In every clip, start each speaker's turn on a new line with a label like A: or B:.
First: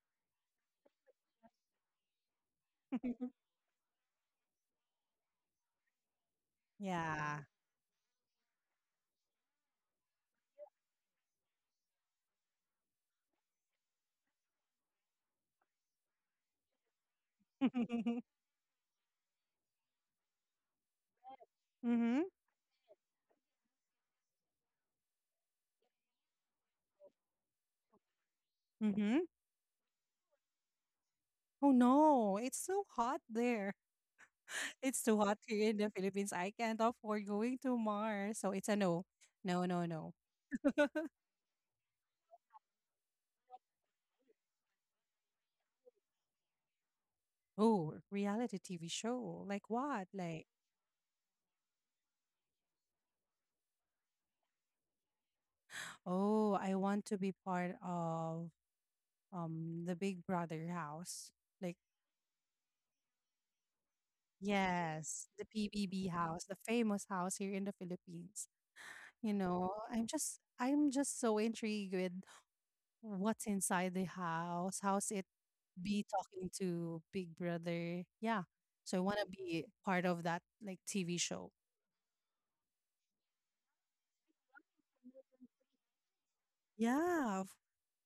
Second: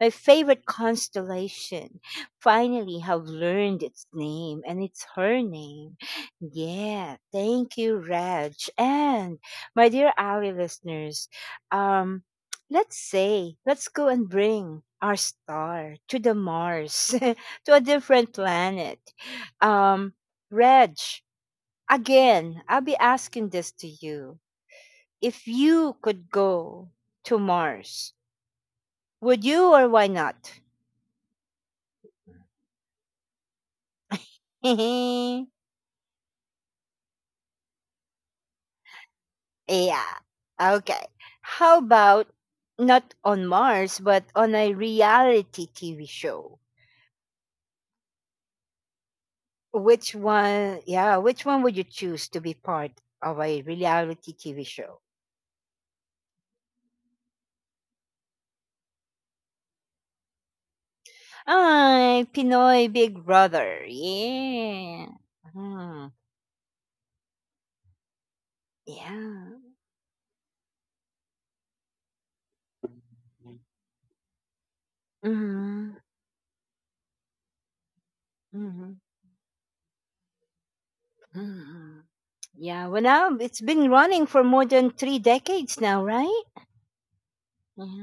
A: my favorite constellation, finally have learned its name and it's her name. Yeah,
B: Yeah.
A: thank you, Reg. And my dear Ali listeners, um, let's say, let's go and bring our star to the Mars, to a different planet. Um, Reg,
B: Mm-hmm.
A: again, I'll be asking this to you. If you could go to Mars,
B: Mm-hmm.
A: would you or why not?
B: Oh no, it's so hot there. It's too hot
A: Yeah.
B: here in the Philippines. I can't afford going to Mars. So it's a no. No, no, no.
A: Okay. How about not on Mars, but on a reality TV show?
B: Oh, reality TV show. Like what?
A: Which
B: Like,
A: one, yeah, which one would you choose to be part of a reality TV show?
B: oh, I want to be part of the Big Brother house. Like,
A: Ay, Pinoy Big Brother. Yeah.
B: yes, the PBB
A: Mhm.
B: house, the famous house here in the Philippines. You
A: Yeah.
B: know, I'm just so intrigued with what's inside the house, how's it
A: Hmm.
B: be talking to Big Brother. Yeah.
A: Hmm.
B: So I want to be part of that like TV show.
A: Mhm. Yeah, well, now it's been running for more than 3 decades now, right?
B: Yeah.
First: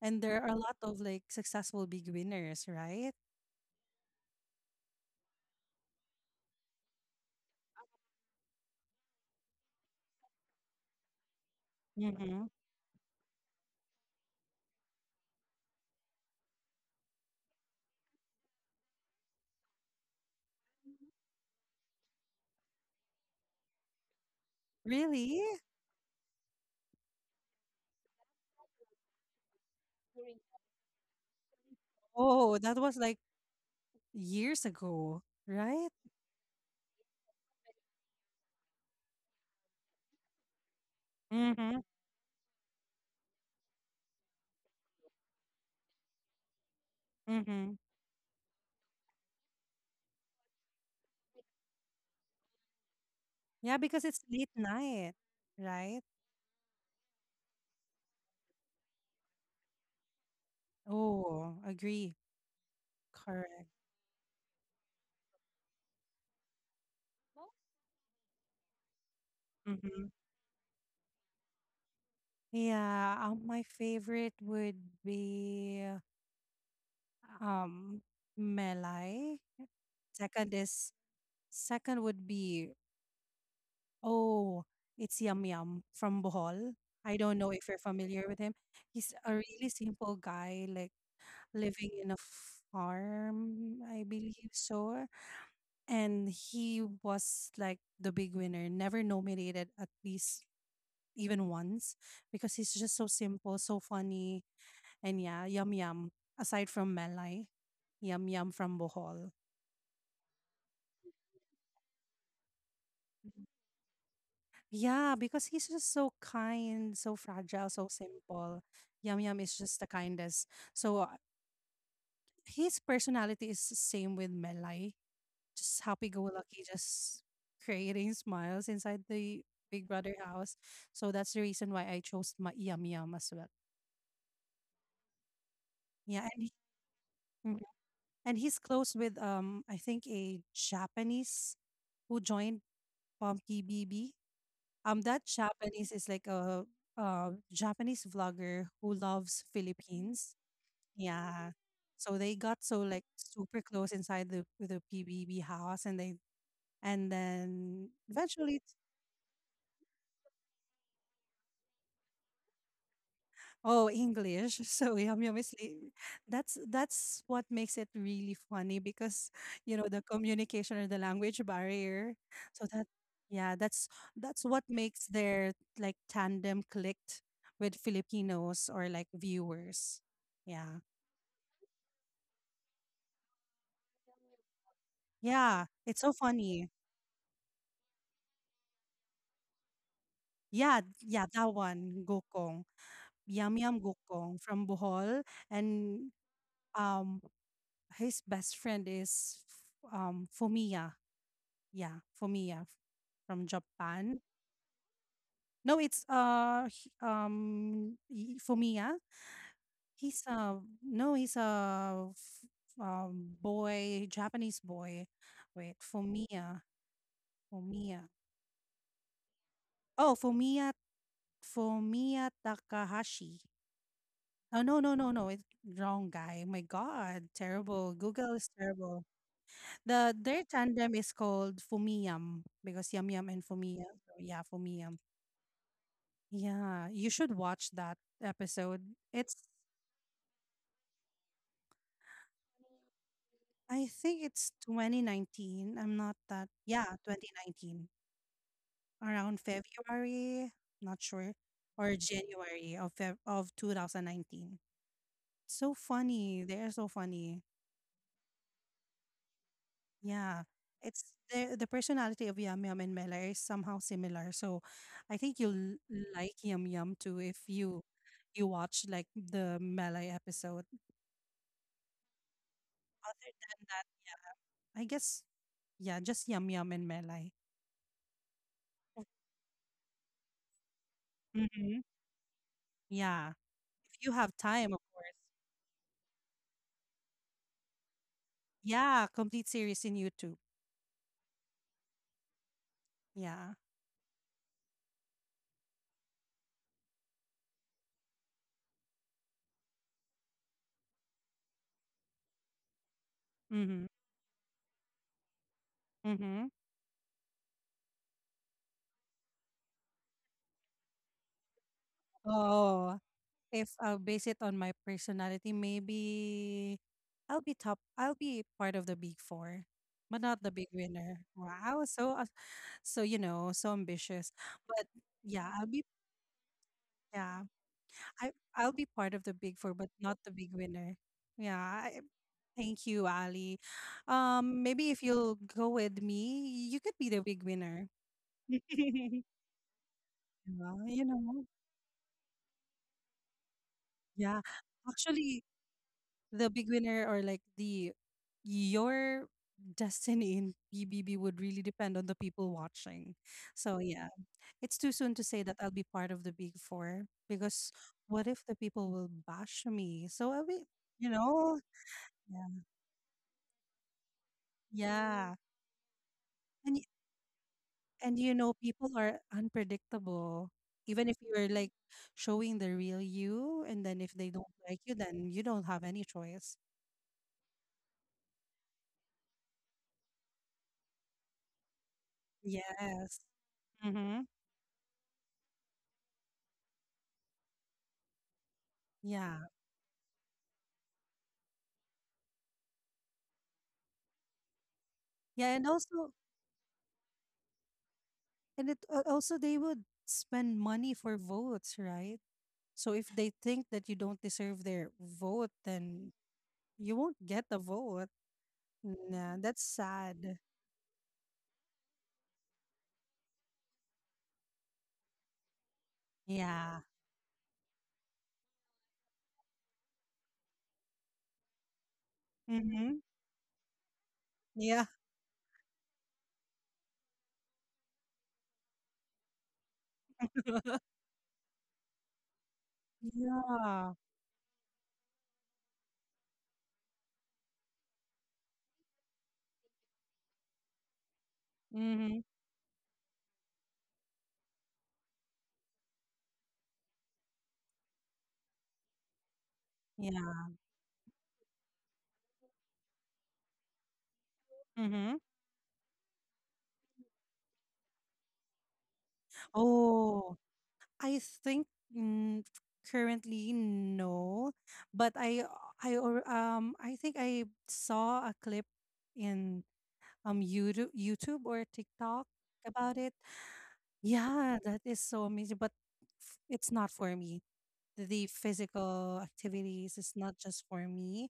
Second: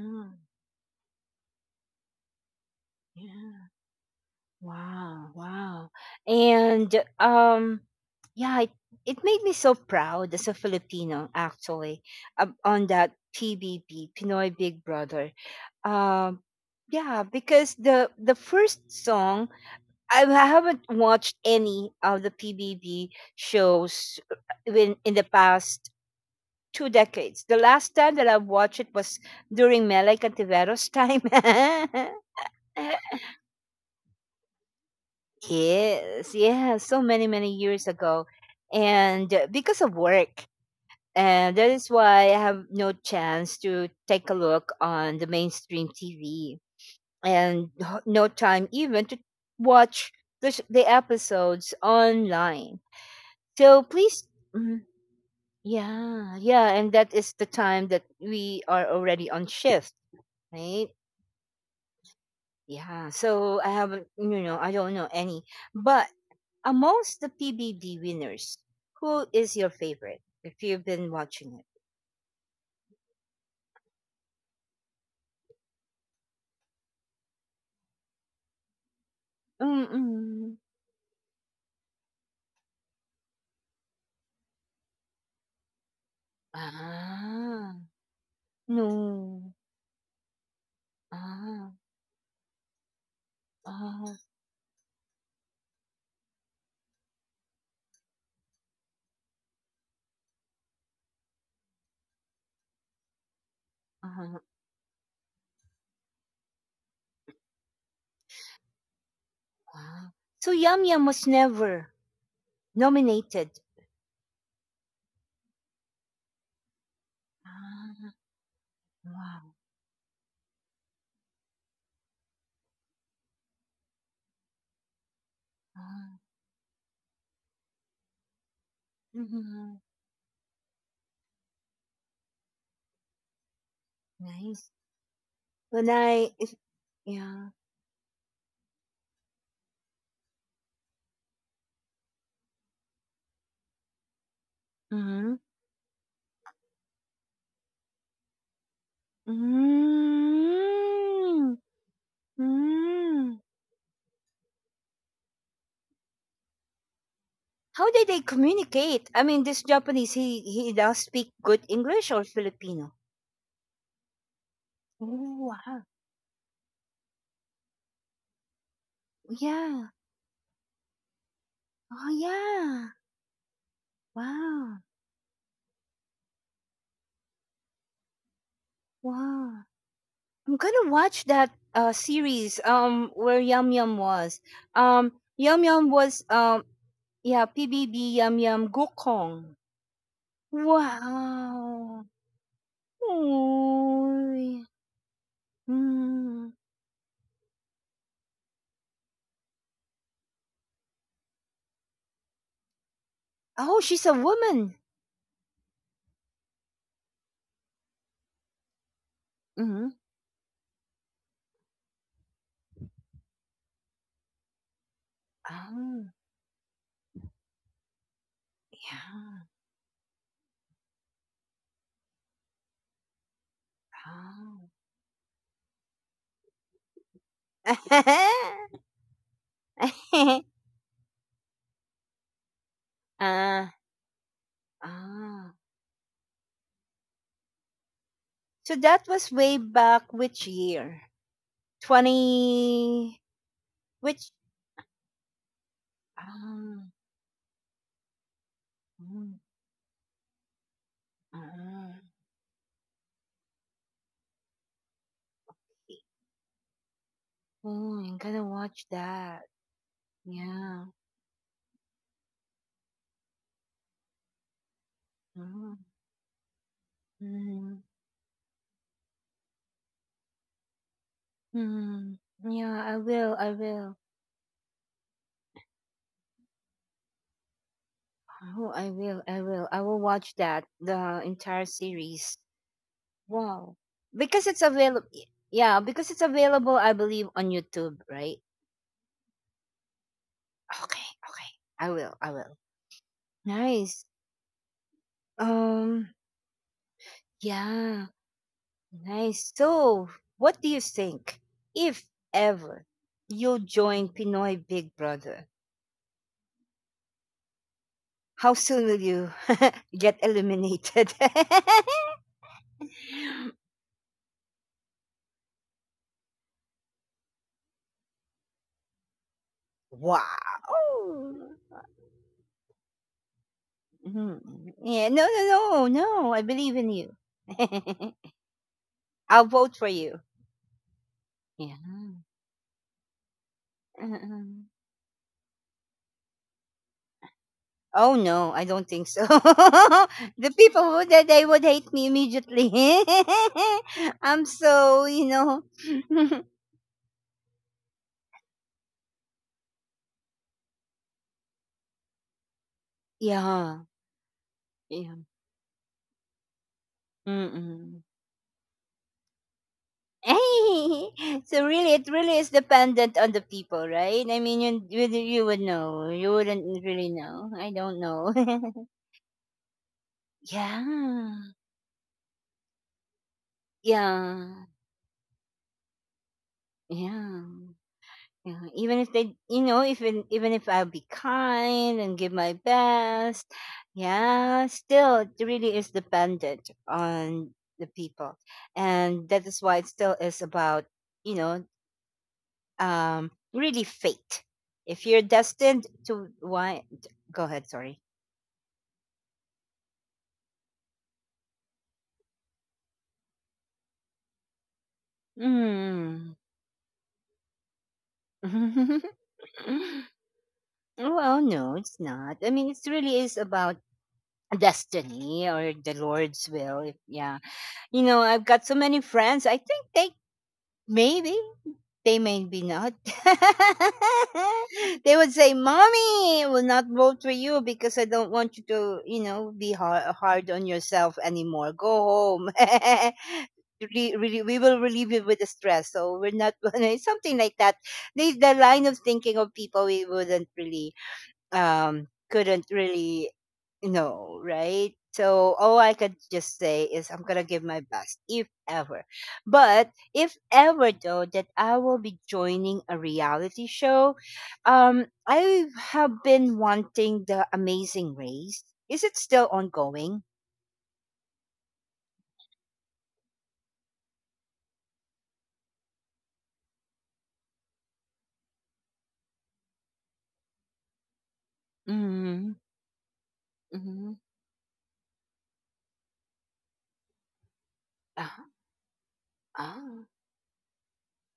B: And there are a lot of like successful big winners, right?
A: yeah. Wow, wow. And um, yeah, it made me so proud as a Filipino, actually,
B: Mhm.
A: on that PBB, Pinoy Big Brother. Um, yeah, because the first song I haven't watched any of the PBB shows when in the
B: Really?
A: past 2 decades. The last time that I watched it was during Melay Cantivero's time.
B: Oh, that was like years ago, right?
A: Yes, yeah, so many, many years ago. And because of work, and that
B: Mm-hmm.
A: is why I have no chance to take a look on the mainstream TV and
B: Mm-hmm.
A: no time even to watch the episodes online.
B: Yeah,
A: So
B: because it's
A: please,
B: late
A: mhm,
B: night, right?
A: yeah, yeah, and that is the time that we are already on shift right?
B: Oh, agree.
A: Yeah, so I
B: Correct.
A: haven't, you know, I don't know any. But amongst the PBB winners, who is your
B: Mm-hmm.
A: favorite if you've been watching it?
B: Yeah, my favorite would be um Melai. Second
A: Mm-mm.
B: is second would be oh, it's Yum Yum from Bohol. I don't know if
A: Ah,
B: you're familiar with him. He's a
A: no.
B: really simple guy, like
A: Ah,
B: living in a farm, I
A: ah,
B: believe so. And he was like the big winner, never nominated at least even once because he's just so simple, so
A: ah,
B: funny. And yeah, Yum Yum, aside from Melai, Yum Yum from Bohol.
A: ah. So Yum Yum was never nominated.
B: Yeah, because he's just so kind, so fragile, so
A: Ah,
B: simple. Yum Yum
A: wow.
B: is just the kindest. So his personality is the same with Melai. Just
A: Ah,
B: happy-go-lucky, just creating smiles inside the
A: mhm.
B: Big Brother house. So that's the reason why I chose my Yum Yum as well.
A: Nice. When
B: Yeah,
A: I,
B: and he,
A: if, yeah.
B: mhm, and he's close with I think a Japanese who joined Pumpy BB. That
A: Mm-hmm.
B: Japanese is like a Japanese vlogger who loves Philippines. Yeah,
A: Mm-hmm.
B: so they got so like
A: Mm-hmm.
B: super close inside the PBB house, and they and then
A: How did they
B: eventually
A: communicate? I mean, this Japanese, he does speak good English or Filipino.
B: Oh, English. So yum yum
A: Oh,
B: is
A: wow.
B: li- that's what makes it really funny because you know
A: Yeah.
B: the communication or the language
A: Oh,
B: barrier. So that
A: yeah.
B: yeah, that's what
A: Wow.
B: makes their like tandem clicked with Filipinos or like
A: Wow.
B: viewers.
A: I'm
B: Yeah.
A: gonna watch that series where Yum Yum was. Um, Yum
B: Yeah,
A: Yum
B: it's so
A: was
B: funny.
A: yeah PBB Yum Yum Gokong.
B: Yeah, yeah, that
A: Wow.
B: one, Gokong. Yum yum Gokong
A: Oy.
B: from Bohol and
A: Mm.
B: um his best friend is Fumia. Yeah, Fumiya f- from
A: Oh, she's a
B: Japan.
A: woman.
B: No, it's Fumiya.
A: Mm-hmm.
B: He's a no, he's a boy, Japanese boy. Wait,
A: Oh,
B: Fumiya, Fumiya.
A: yeah.
B: Oh, Fumiya, Fumiya Takahashi. Oh no, no, no, no, it's wrong guy. My God, terrible. Google is
A: Oh.
B: terrible. The their tandem is called Fumiyam because Yum Yum and
A: Ah,
B: Fumiya. So yeah, Fumiya.
A: ah.
B: Yeah, you should watch that
A: So
B: episode.
A: that was
B: It's
A: way back which year? 20
B: I think
A: which
B: it's 2019. I'm not that. Yeah,
A: ah,
B: 2019.
A: mm,
B: Around February, not sure, or
A: ah.
B: January of Feb of 2019. So funny. They're so funny.
A: Oh, I'm gonna watch that.
B: Yeah.
A: Yeah.
B: It's the personality of Yum Yum and Mela is somehow similar. So I think you'll
A: Mm,
B: like Yum Yum too if
A: mm,
B: you you watch like the Mela episode.
A: mm. Yeah, I
B: Other
A: will. I
B: than that,
A: will.
B: yeah, I guess yeah, just yum yum and melai.
A: Oh, I will. I will. I will watch that the entire
B: Mhm.
A: series.
B: Yeah,
A: Wow.
B: if you have
A: Because it's
B: time, of
A: available.
B: course.
A: Yeah, because it's available, I believe, on YouTube, right?
B: Yeah, complete series in YouTube.
A: Okay. Okay. I will. I will.
B: Yeah.
A: Nice. Um, yeah, nice. So, what do you think? If ever you
B: Mhm.
A: join Pinoy Big Brother,
B: Mhm.
A: how soon will you get eliminated?
B: Oh, if I'll base it on my personality, maybe I'll be top. I'll be part of the big four,
A: Wow.
B: but not the big winner. Wow, so so you know, so ambitious.
A: Mhm.
B: But
A: Yeah, no, no,
B: yeah, I'll be
A: no, no. I believe in you.
B: yeah, I'll be part of the
A: I'll
B: big four,
A: vote for
B: but not
A: you.
B: the big winner.
A: Yeah.
B: Yeah, thank you, Ali. Maybe if you'll go with me, you could be the big winner.
A: Oh no, I don't think so. The
B: Yeah,
A: people
B: you
A: would they
B: know,
A: they would hate me immediately.
B: yeah.
A: I'm so you
B: Actually,
A: know,
B: the big winner or like the your destiny in BBB would really depend on the people watching. So
A: yeah,
B: yeah, it's too soon
A: yeah.
B: to say that I'll be part of the big four because
A: Mm-mm.
B: what if the people will bash me? So I will,
A: Hey,
B: you know,
A: so really, it really is
B: yeah,
A: dependent on the people, right? I mean,
B: yeah.
A: you would know, you
B: And
A: wouldn't really know. I don't
B: And
A: know.
B: you know, people are unpredictable. Even if you're
A: Yeah,
B: like showing the real you, and then if they don't
A: yeah,
B: like you, then you don't have any choice.
A: yeah. Yeah, even if they, you know, even if I'll be kind and give my
B: Yes.
A: best,
B: Mm-hmm.
A: yeah, still it really is dependent on the people, and that
B: Yeah.
A: is why it still is about, you know, really fate. If you're
B: Yeah. And
A: destined
B: also,
A: to, why? Go ahead. Sorry.
B: and it also they would spend money for votes, right? So if they think that you don't deserve their vote, then
A: Mm.
B: you won't get the vote. Nah, that's
A: Well,
B: sad.
A: no, it's not. I mean, it really is about destiny or the Lord's will.
B: Yeah.
A: If, yeah, you know, I've got so many friends. I think maybe they maybe
B: Mm-hmm.
A: not.
B: Yeah.
A: They would say, "Mommy, I will not vote for you because I don't want you to, you know, be hard, hard on yourself anymore. Go home."
B: Yeah.
A: Really, we will relieve you with the stress. So we're not gonna something like that. The line of thinking of people we wouldn't really
B: Mm-hmm.
A: couldn't really know, right? So all I could just say is I'm gonna give my best, if ever. But if
B: Yeah.
A: ever though that I will be joining a reality show,
B: Mm-hmm.
A: I have been wanting the Amazing Race. Is it still ongoing?
B: Oh, I think mm, currently no, but I or I think I saw a clip in YouTube or TikTok
A: Mm-hmm.
B: about it.
A: Mm-hmm.
B: Yeah, that is so amazing, but f- it's not for me.
A: Uh,
B: The physical activities
A: ah,
B: is not just for me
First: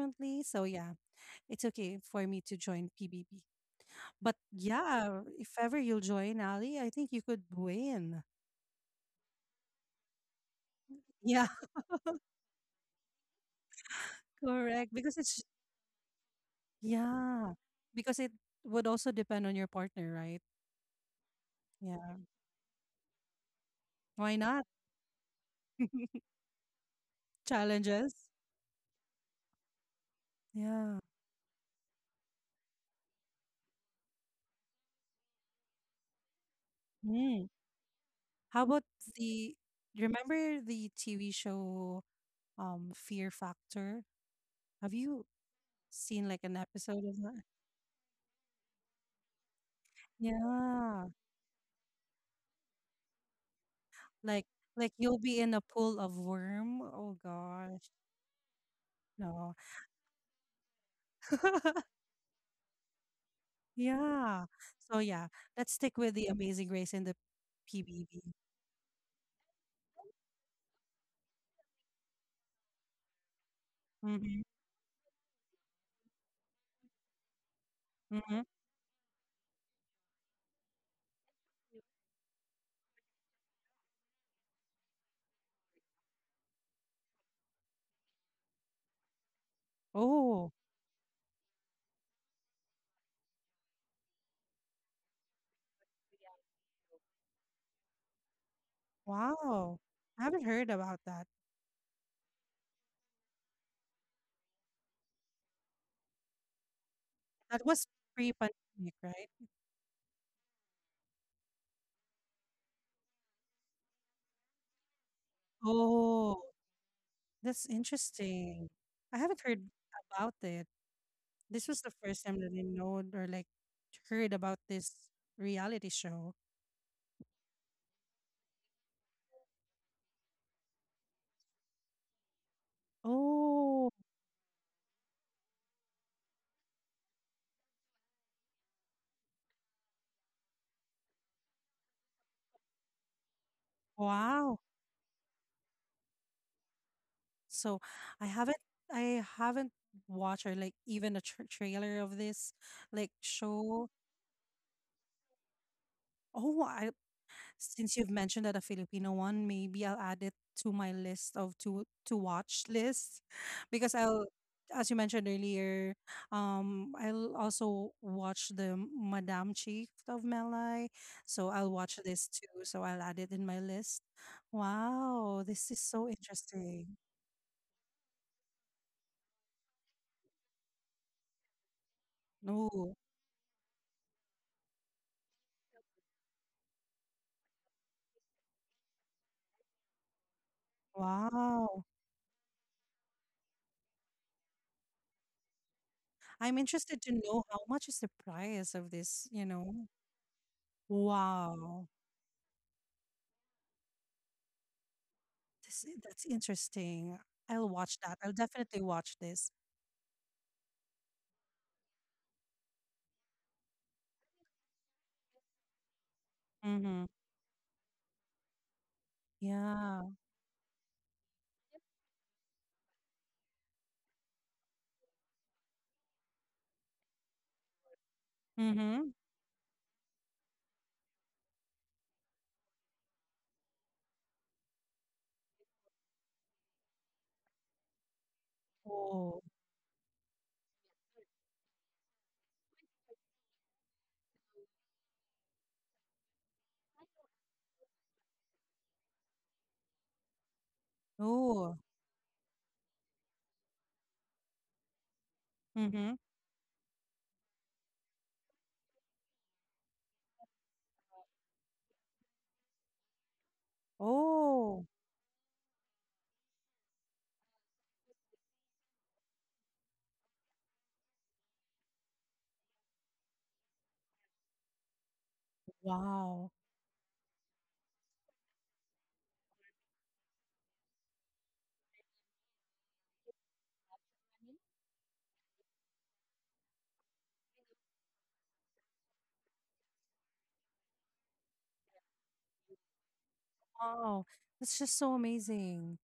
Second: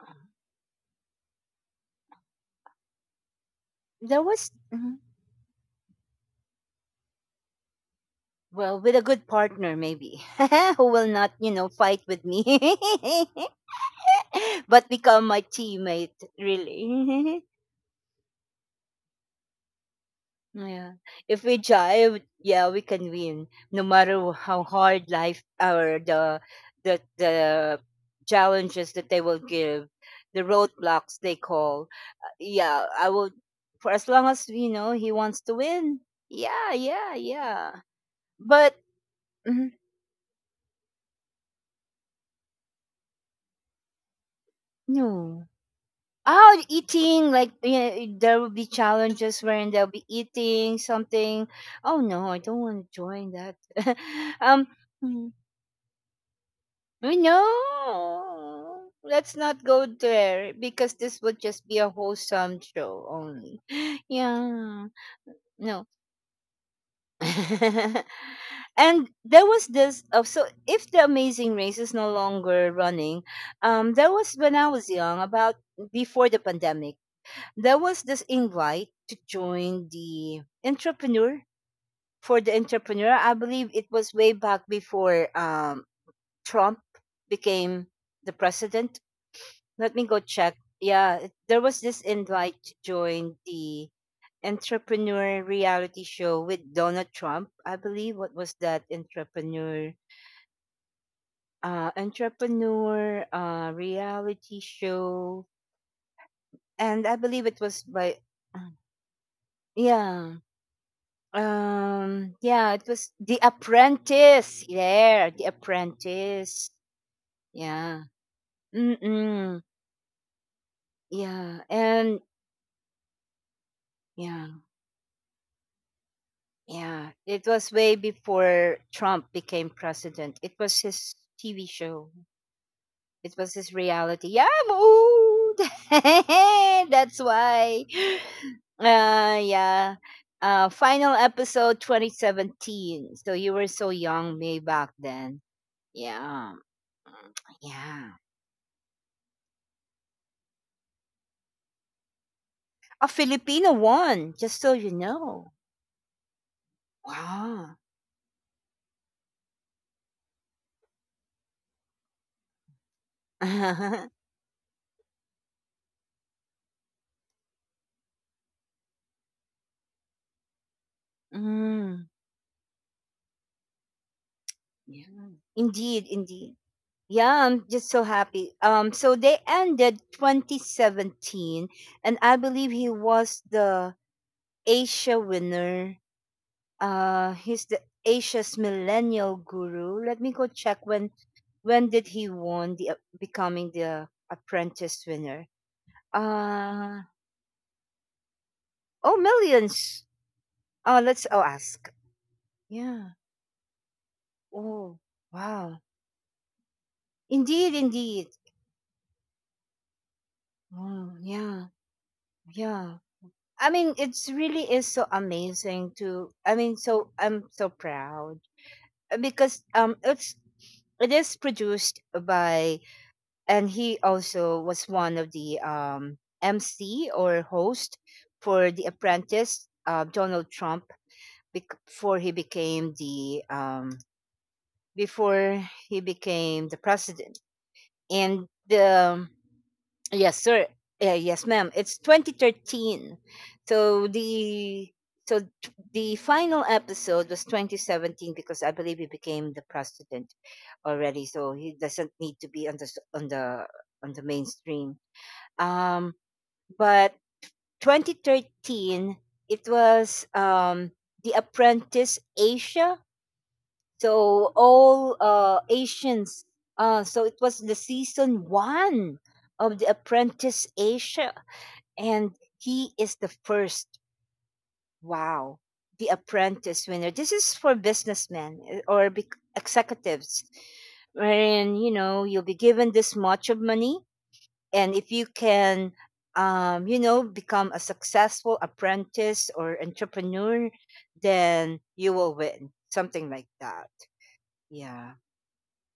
A: ah.
B: So yeah, it's okay for me to join PBB.
A: There
B: But
A: was mhm.
B: yeah, if ever you'll join Ali, I think you could win.
A: Well with a good partner maybe who will not
B: Yeah,
A: you know fight with me
B: correct.
A: but
B: Because
A: become
B: it's
A: my teammate, really.
B: yeah, because it would also depend on your partner, right?
A: Yeah. If we
B: Yeah.
A: jive, yeah, we can win. No matter
B: Why not?
A: how hard life or the
B: Challenges.
A: challenges that they will give, the
B: Yeah.
A: roadblocks they call. Yeah, I will for as long as you know he wants to win. Yeah, yeah,
B: Mm.
A: yeah.
B: How
A: But
B: about the,
A: mm,
B: you remember the TV show Fear Factor? Have you
A: no.
B: seen like an
A: Oh,
B: episode of
A: eating
B: that?
A: like you know, eh, there will be challenges wherein they'll be eating
B: Yeah.
A: something. Oh no, I don't want to join that.
B: Like
A: um,
B: like you'll
A: mm,
B: be in a pool of worm. Oh gosh.
A: no, let's
B: No.
A: not go there because this would just be a wholesome show only.
B: Yeah.
A: Yeah,
B: So yeah, let's
A: no.
B: stick with the Amazing Race in the PBB.
A: And there was this. Oh, so if the Amazing Race is no longer running, there was
B: Mm-hmm.
A: when I was young, about before the pandemic there was this
B: Mm-hmm.
A: invite to join the entrepreneur for the entrepreneur. I believe it was way back before Trump became the president. Let me go
B: Oh.
A: check. Yeah, there was this invite to join the entrepreneur reality show with Donald Trump. I believe what was that
B: Wow. I haven't heard about that.
A: entrepreneur reality show, and I believe
B: That
A: it
B: was
A: was by
B: pre-pandemic, right?
A: yeah. Yeah, it was The Apprentice. Yeah, The
B: Oh,
A: Apprentice.
B: that's
A: Yeah.
B: interesting. I haven't heard
A: Mm-mm.
B: about it. This
A: Yeah.
B: was the first
A: And
B: time that I know or like heard about
A: yeah,
B: this reality show.
A: yeah. It was way before Trump became president. It was his TV show. It was his
B: Oh,
A: reality. Yeah, I'm old. That's why. Yeah. Final episode 2017. So you were so young,
B: wow.
A: me back then. Yeah,
B: So
A: yeah.
B: I haven't I haven't watched or like even a tr trailer of this like
A: A Filipino
B: show.
A: one, just so you know.
B: Oh, I
A: Wow.
B: since you've mentioned that a Filipino one, maybe I'll add it to my list of to watch list because
A: Mm,
B: I'll as you mentioned earlier, I'll also watch the Madame Chief of Malay. So I'll watch this too. So I'll add it in my list.
A: yeah.
B: Wow, this is so
A: Indeed, indeed.
B: interesting.
A: Yeah, I'm just so happy. So they ended 2017, and I believe
B: No,
A: he was the Asia winner. He's the Asia's millennial guru. Let me go check when
B: wow.
A: when did he won the becoming the apprentice winner.
B: I'm interested to
A: Uh,
B: know how much is the price of
A: oh,
B: this, you know.
A: millions. Oh, let's oh
B: Wow.
A: ask. Yeah. Oh,
B: This
A: wow.
B: I that's interesting. I'll
A: Indeed,
B: watch that. I'll
A: indeed.
B: definitely watch this.
A: Oh, yeah, yeah. I mean, it's really is so amazing to, I mean,
B: Mhm.
A: so I'm so proud. Because
B: Yeah.
A: it's it is produced by, and he also was one of the MC or host for The
B: Mhm.
A: Apprentice, Donald Trump, before he became the before he became the president and
B: Oh.
A: um, yes sir yeah, yes ma'am it's 2013 so the final episode was 2017 because I believe he became the president already so
B: Oh.
A: he doesn't need to be on the s- on the mainstream
B: Mhm.
A: um but 2013 it was the apprentice asia so
B: Oh,
A: all Asians. So it was the season 1 of The Apprentice Asia, and he is the first. Wow, The
B: wow.
A: Apprentice winner. This is for businessmen or executives, wherein you know you'll be given this much of money, and if you can. You know, become a successful apprentice or entrepreneur, then you will win. Something like that.
B: Wow. That's just so
A: Yeah.
B: amazing.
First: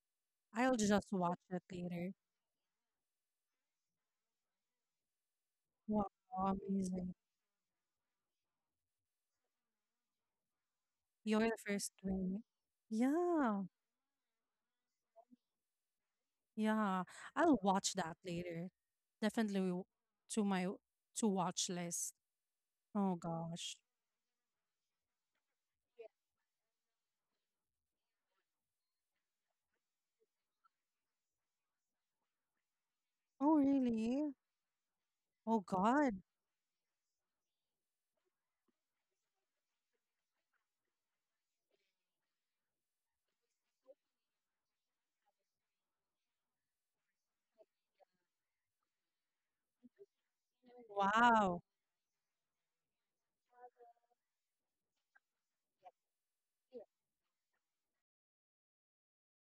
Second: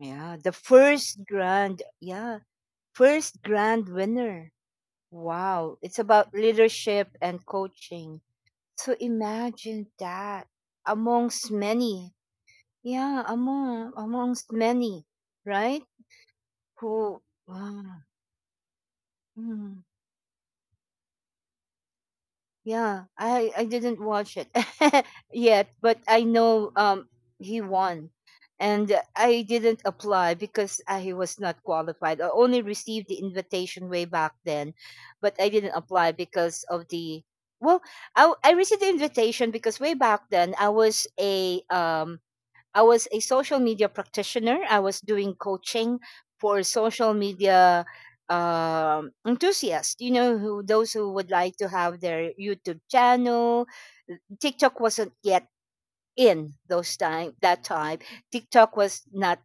A: Yeah, the
B: I'll just
A: first
B: watch it
A: grand,
B: later.
A: yeah, first grand winner. Wow, it's
B: Wow,
A: about
B: amazing.
A: leadership and coaching. So imagine that
B: You're
A: amongst
B: the first
A: many.
B: one.
A: Yeah,
B: Yeah.
A: amongst many, right?
B: Yeah.
A: Who
B: I'll
A: wow.
B: watch that later. Definitely
A: Hmm.
B: w- to my to watch list.
A: Yeah,
B: Oh
A: I
B: gosh.
A: didn't watch it yet, but I know he won, and I didn't apply because I was not qualified. I only received the
B: Oh,
A: invitation way back
B: really?
A: then, but I
B: Oh
A: didn't apply
B: God.
A: because of the well, I received the invitation because way back then I was a social media practitioner. I was doing coaching for social media enthusiasts. You know, who those who would like
B: Wow.
A: to have their YouTube channel. TikTok wasn't yet in those time that time. TikTok was not.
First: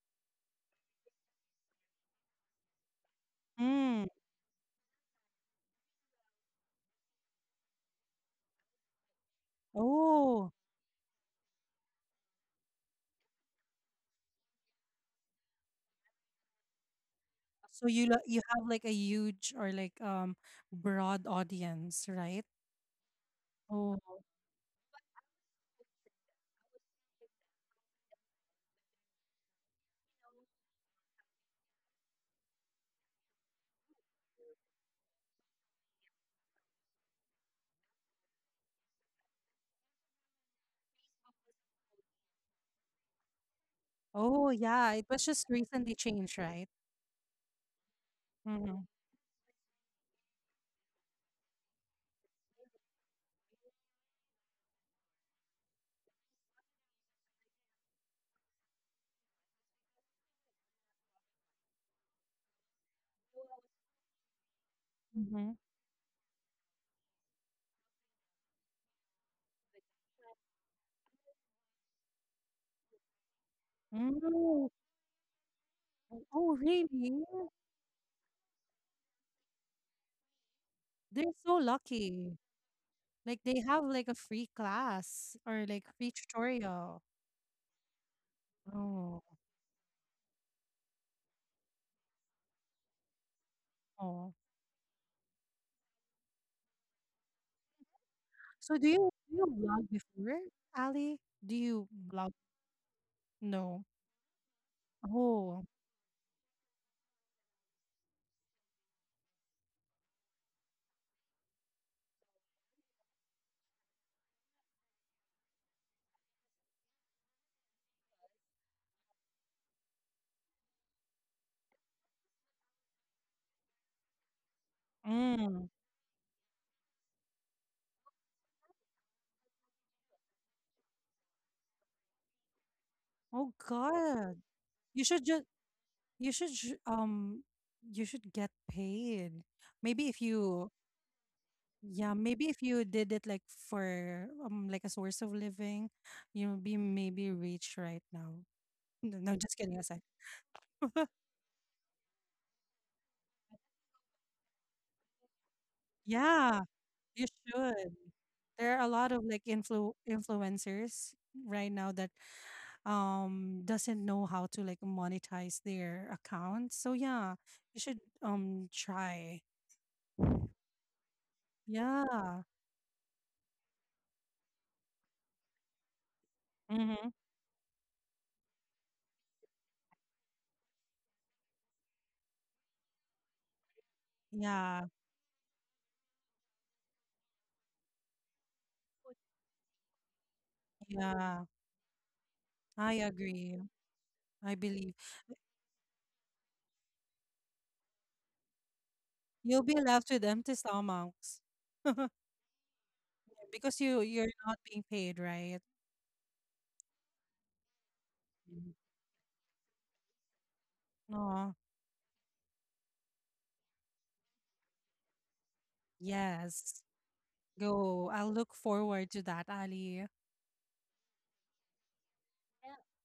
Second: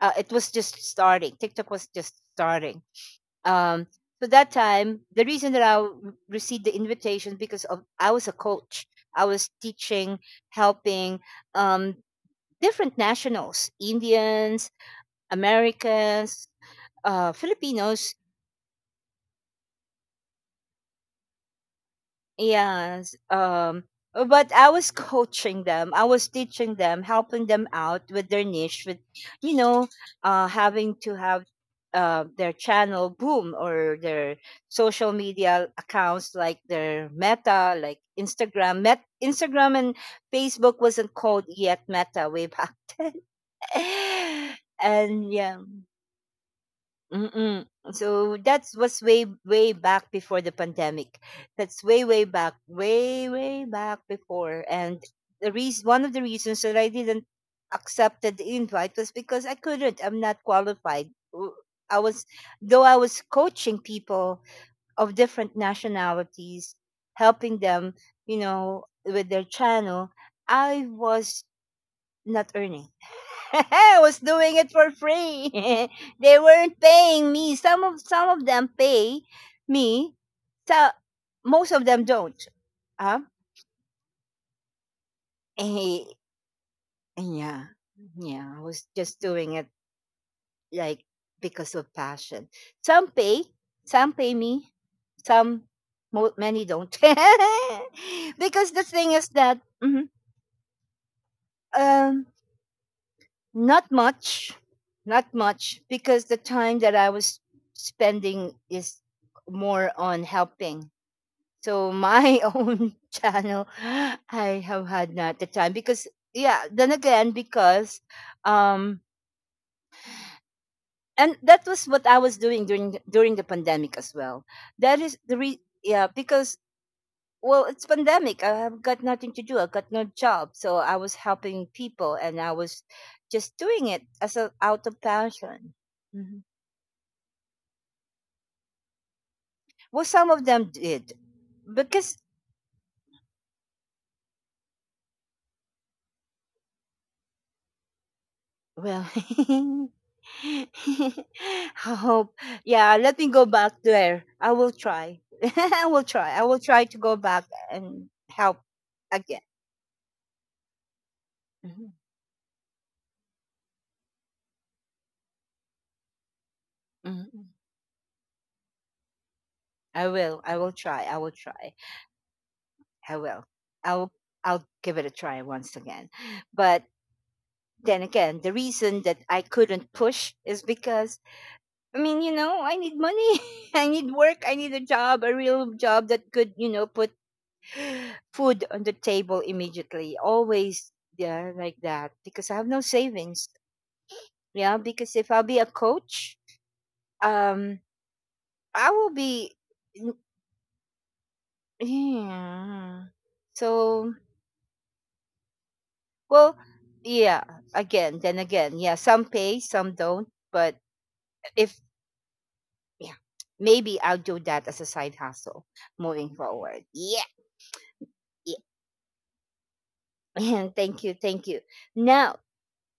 A: It was just starting. TikTok was just starting. Um,
B: Mm.
A: so that time, the reason that received the invitation because of I was a coach. I was teaching,
B: Oh,
A: helping um, different nationals Indians, Americans,
B: so you
A: Filipinos.
B: lo you have like a huge or like broad audience, right?
A: Yes.
B: Oh,
A: But I was coaching them, I was teaching them, helping them out with their niche, with, you know, having to have their channel boom or their social media accounts like their meta like instagram and facebook wasn't called yet meta way back
B: oh
A: then
B: yeah, it was
A: and
B: just
A: yeah.
B: recently changed, right?
A: Mm-mm. So that
B: Mm-hmm.
A: was way way back before the pandemic. That's way way back before. And the reason, one of the reasons that I didn't accepted the invite was because I couldn't. I'm not qualified. I was, though I was coaching people of
B: Mm-hmm.
A: different nationalities, helping them, you know, with their channel. I was not earning. I was doing
B: Oh,
A: it for free. They
B: oh
A: weren't
B: really?
A: paying me. Some of them pay me. So
B: They're so
A: most of them
B: lucky.
A: don't. Huh?
B: Like they have like a free class or like
A: Eh,
B: free tutorial.
A: yeah, yeah. I was just
B: Oh,
A: doing it like because of passion. Some pay, some
B: oh.
A: pay me, some many don't. Because
B: So
A: the thing is
B: do you
A: that
B: blog before, Ali? Do you
A: um
B: blog? No.
A: Not much, not
B: Oh,
A: much, because the time that I was spending is more on helping. So my own channel, I have had not the time because yeah. Then again, because um, and that was what I was doing during during the pandemic as well. That is the re
B: mm.
A: Yeah, because well, it's pandemic. I have got nothing to do. I got no job, so I was helping people, and I was
B: Oh
A: just doing it as
B: God.
A: a out of
B: You should just
A: passion.
B: you
A: Mhm.
B: should you should get paid.
A: Well,
B: Maybe if
A: some of them
B: you
A: did
B: yeah,
A: because
B: maybe if you did it like for like a source of living, you'll be maybe rich right now.
A: well,
B: No, no just kidding aside.
A: I hope. Yeah, let me go back there. I will try. I will try. I will
B: Yeah,
A: try to go
B: you
A: back
B: should.
A: and help
B: There are a lot of
A: again.
B: like influencers right now
A: Mhm.
B: that doesn't know how to like monetize their account. So yeah,
A: Mhm.
B: you should try.
A: I will. I will try. I will try.
B: Yeah.
A: I will. I will. I'll give it a try once again but
B: Mm-hmm.
A: then again, the reason that I couldn't push is because I mean, you know, I need money. I need work. I need
B: Yeah.
A: a job, a real job that could, you know, put food on the table immediately. Always
B: Yeah.
A: yeah, like that because I have no
B: I agree.
A: savings.
B: I
A: Yeah,
B: believe
A: because if I'll be a coach, um I will
B: you'll
A: be
B: be left with empty stomachs
A: yeah.
B: Yeah, because you
A: So,
B: you're not being paid, right?
A: well, yeah, again, then again, yeah, some pay, some don't, but
B: No.
A: if yeah, maybe I'll do that as a side hustle moving
B: Yes.
A: forward. Yeah,
B: Go. I'll look
A: yeah.
B: forward to that, Ali.
A: And thank you, thank you. Now,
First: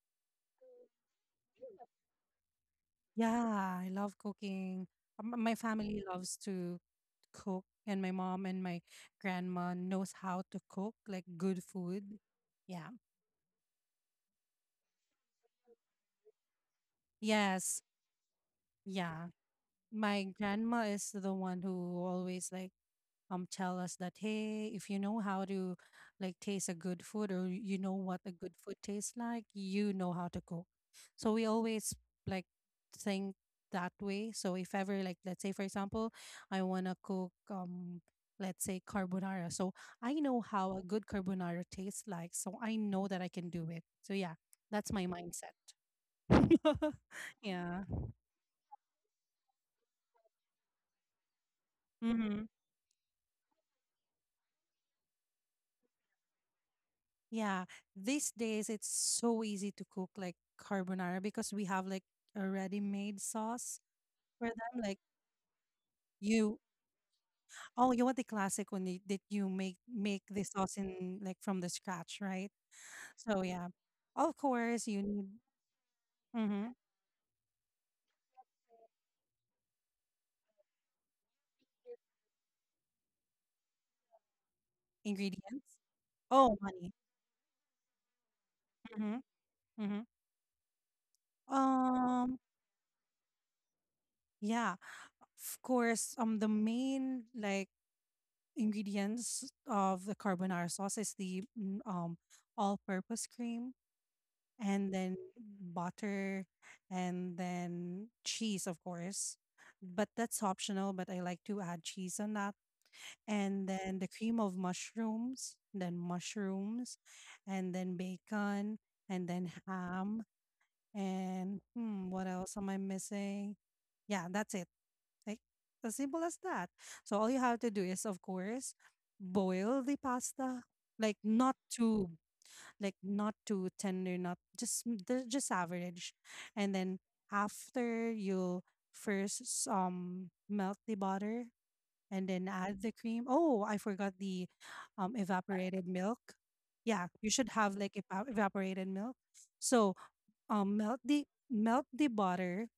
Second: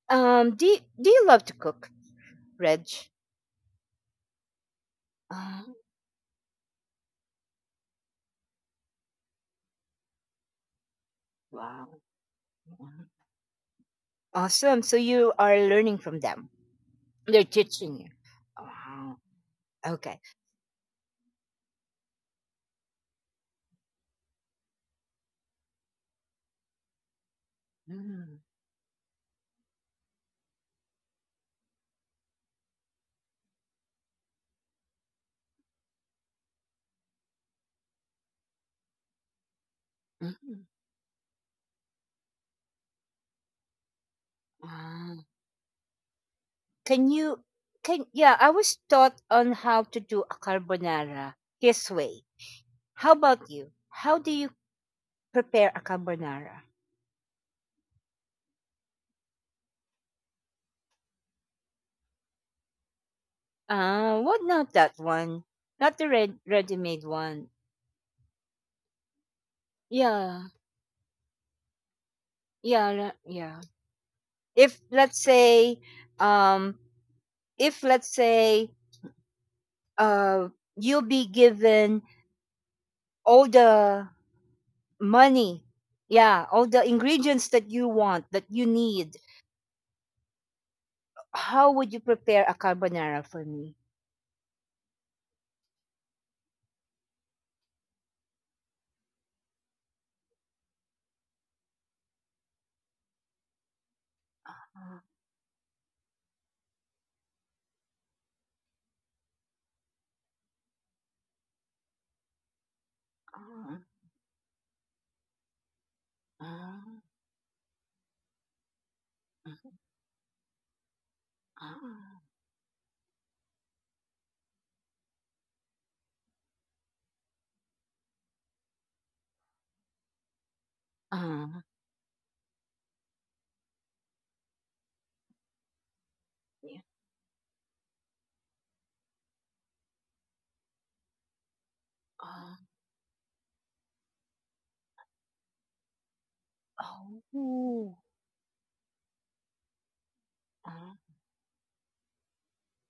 A: do you love to cook, Reg?
B: Yeah, I love cooking. My
A: Oh,
B: family loves to cook, and my mom and my grandma knows how to cook like good
A: wow,
B: food. Yeah.
A: awesome! So you are learning from them. They're
B: Yes.
A: teaching you. Wow.
B: Yeah.
A: Okay.
B: My grandma is the one who always like tell us that hey if you know how to like taste a good food or you know what a
A: Mm,
B: good food tastes like you know how to cook so we always like think that way so if ever like let's say for example I want to cook let's say carbonara so I know
A: mm,
B: how a good carbonara tastes like so I know that I can do it so yeah that's my
A: wow.
B: mindset
A: Can you?
B: yeah.
A: Can yeah? I was taught on how to do a carbonara this way.
B: Mhm.
A: How about you? How do you prepare a carbonara?
B: Yeah, these days it's so easy to cook like carbonara because we have like a ready-made sauce
A: Ah, what
B: for
A: not
B: them.
A: that
B: Like
A: one? Not the red
B: you,
A: ready-made one.
B: oh, you want the classic one that you make make the
A: Yeah,
B: sauce in like from the scratch, right? So
A: yeah.
B: yeah, of
A: If
B: course you
A: let's
B: need
A: say, um,
B: mhm,
A: if let's say, uh, you'll be given all the money,
B: ingredients.
A: yeah,
B: Oh,
A: all the
B: money.
A: ingredients that you want that you need,
B: Mm-hmm, mm-hmm.
A: how would you prepare
B: Um,
A: a carbonara for me?
B: yeah, of course. The main like ingredients of the carbonara sauce is the all-purpose cream
A: Ah,
B: and then butter and then cheese of course but that's optional but I like to add cheese on that
A: ah,
B: and then the cream of mushrooms then
A: ah,
B: mushrooms and then bacon and then
A: ah,
B: ham and
A: ah,
B: hmm, what else am I missing yeah that's it like as simple as that so all you have to do is of course boil the pasta like
A: ah,
B: not too like not too tender, not just just average.
A: yeah,
B: And then after you first melt the butter and then
A: ah,
B: add the cream. Oh, I forgot the evaporated milk. Yeah, you should have
A: oh,
B: like evaporated milk. So
A: ah,
B: melt the butter,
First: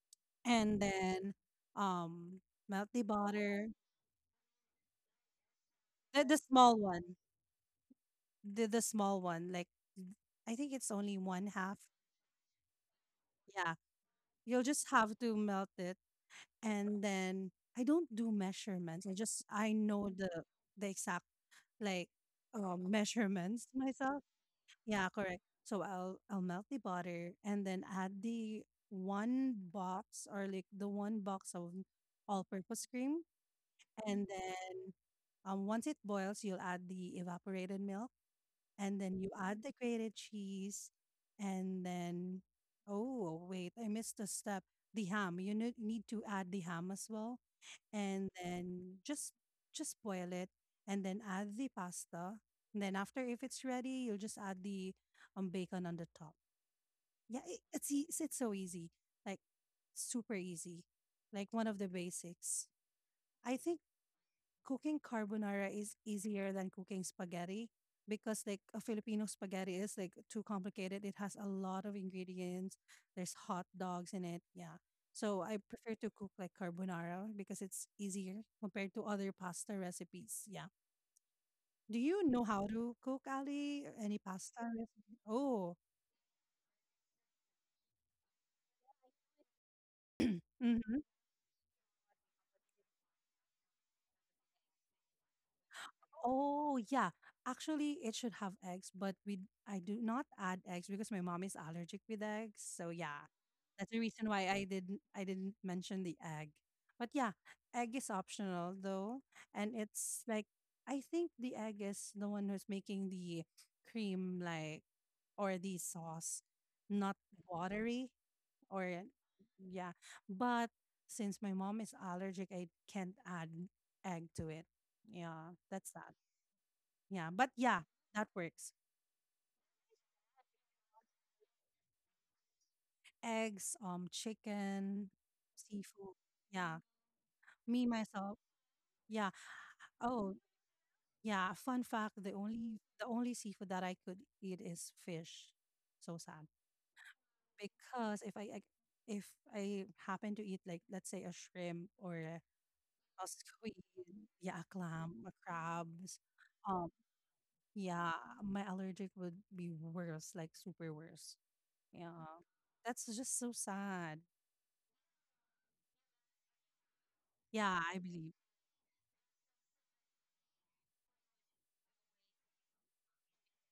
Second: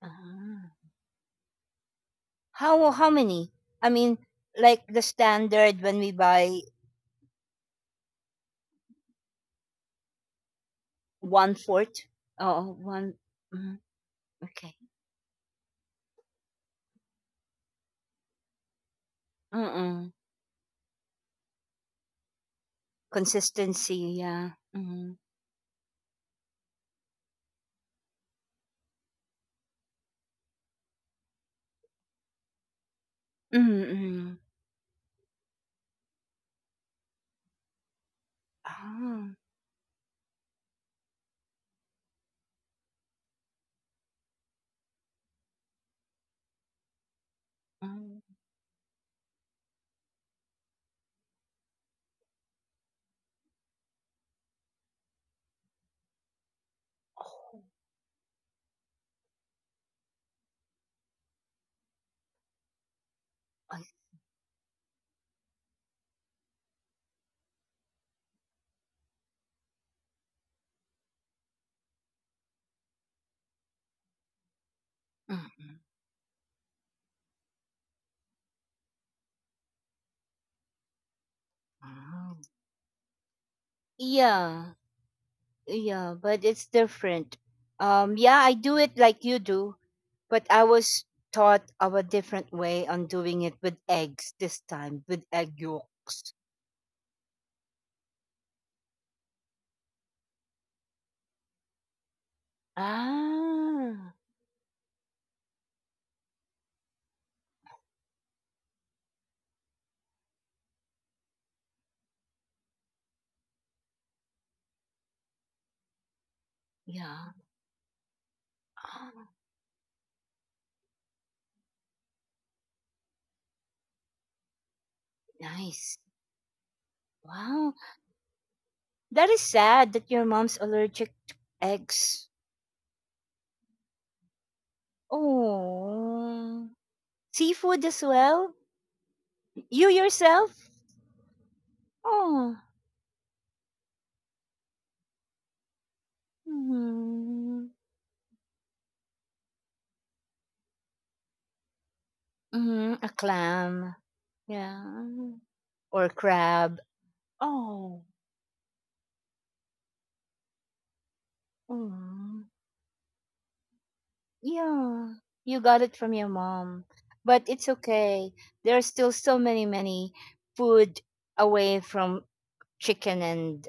A: ah.
B: and then um melt the
A: How many?
B: butter.
A: I mean, like the standard when we
B: The
A: buy
B: small one. The small one, like, I think it's only one
A: one
B: half.
A: fourth. Oh, one.
B: Yeah.
A: Mm,
B: You'll
A: okay.
B: just have to melt it, and then I don't do measurements. I just I know
A: Mm-mm.
B: the exact, like, measurements myself.
A: Consistency. Yeah.
B: Yeah,
A: Mm.
B: correct. So I'll melt the butter and then add the one box, or like the one box of all-purpose cream, and
A: Mm.
B: then, once it boils, you'll add the evaporated milk, and then you
A: Ah.
B: add the grated cheese, and then, oh, wait, I missed a step. The ham, you need to add the ham as well,
A: Mm.
B: and then just boil it, and then add the pasta, and then after, if it's ready, you'll just add the bacon on the top. Yeah, it, it's, ea- it's so easy, like, super easy, like one of the basics, I think.
A: I-
B: Cooking carbonara is easier than cooking spaghetti, because, like, a Filipino spaghetti is like too complicated. It has a lot of ingredients. There's hot dogs in it. Yeah. So I
A: mm,
B: prefer to cook like carbonara because it's easier compared to other pasta recipes. Yeah. Do you know
A: mm.
B: how to cook, Ali? Any pasta
A: Yeah.
B: recipe? Oh.
A: Yeah. But it's different. Yeah, I do it like you do, but I
B: Mm-hmm.
A: was taught of a different way on doing it with eggs this time with egg yolks.
B: Oh, yeah. Actually, it should have eggs, but we I do not add eggs because my mom is allergic with eggs. So yeah, that's the
A: Ah.
B: reason why I didn't mention the egg. But yeah, egg is optional though, and it's like, I think the egg is the one who's making the cream, like, or the sauce, not
A: Yeah.
B: watery, or yeah. But since my mom is allergic, I can't add egg to it. Yeah, that's
A: Nice.
B: that. Yeah, but
A: Wow.
B: yeah, that works.
A: That is sad that your mom's allergic to eggs.
B: Eggs, chicken, seafood.
A: Oh.
B: Yeah,
A: Seafood
B: me
A: as
B: myself.
A: well?
B: Yeah.
A: You
B: Oh,
A: yourself?
B: yeah. Fun fact: the
A: Oh.
B: only the only seafood that I could eat is fish. So sad,
A: Mm-hmm.
B: because if I happen to eat, like, let's say a shrimp, or a,
A: Mm-hmm. A
B: a squid,
A: clam.
B: yeah, a
A: Yeah.
B: clam, a
A: Or
B: crabs,
A: crab.
B: um,
A: Oh.
B: yeah, my allergic would be worse, like super worse. Yeah,
A: Mm.
B: that's just so sad.
A: Yeah. You got it from your mom. But it's
B: Yeah, I believe.
A: okay. There are still so many, many food away from chicken and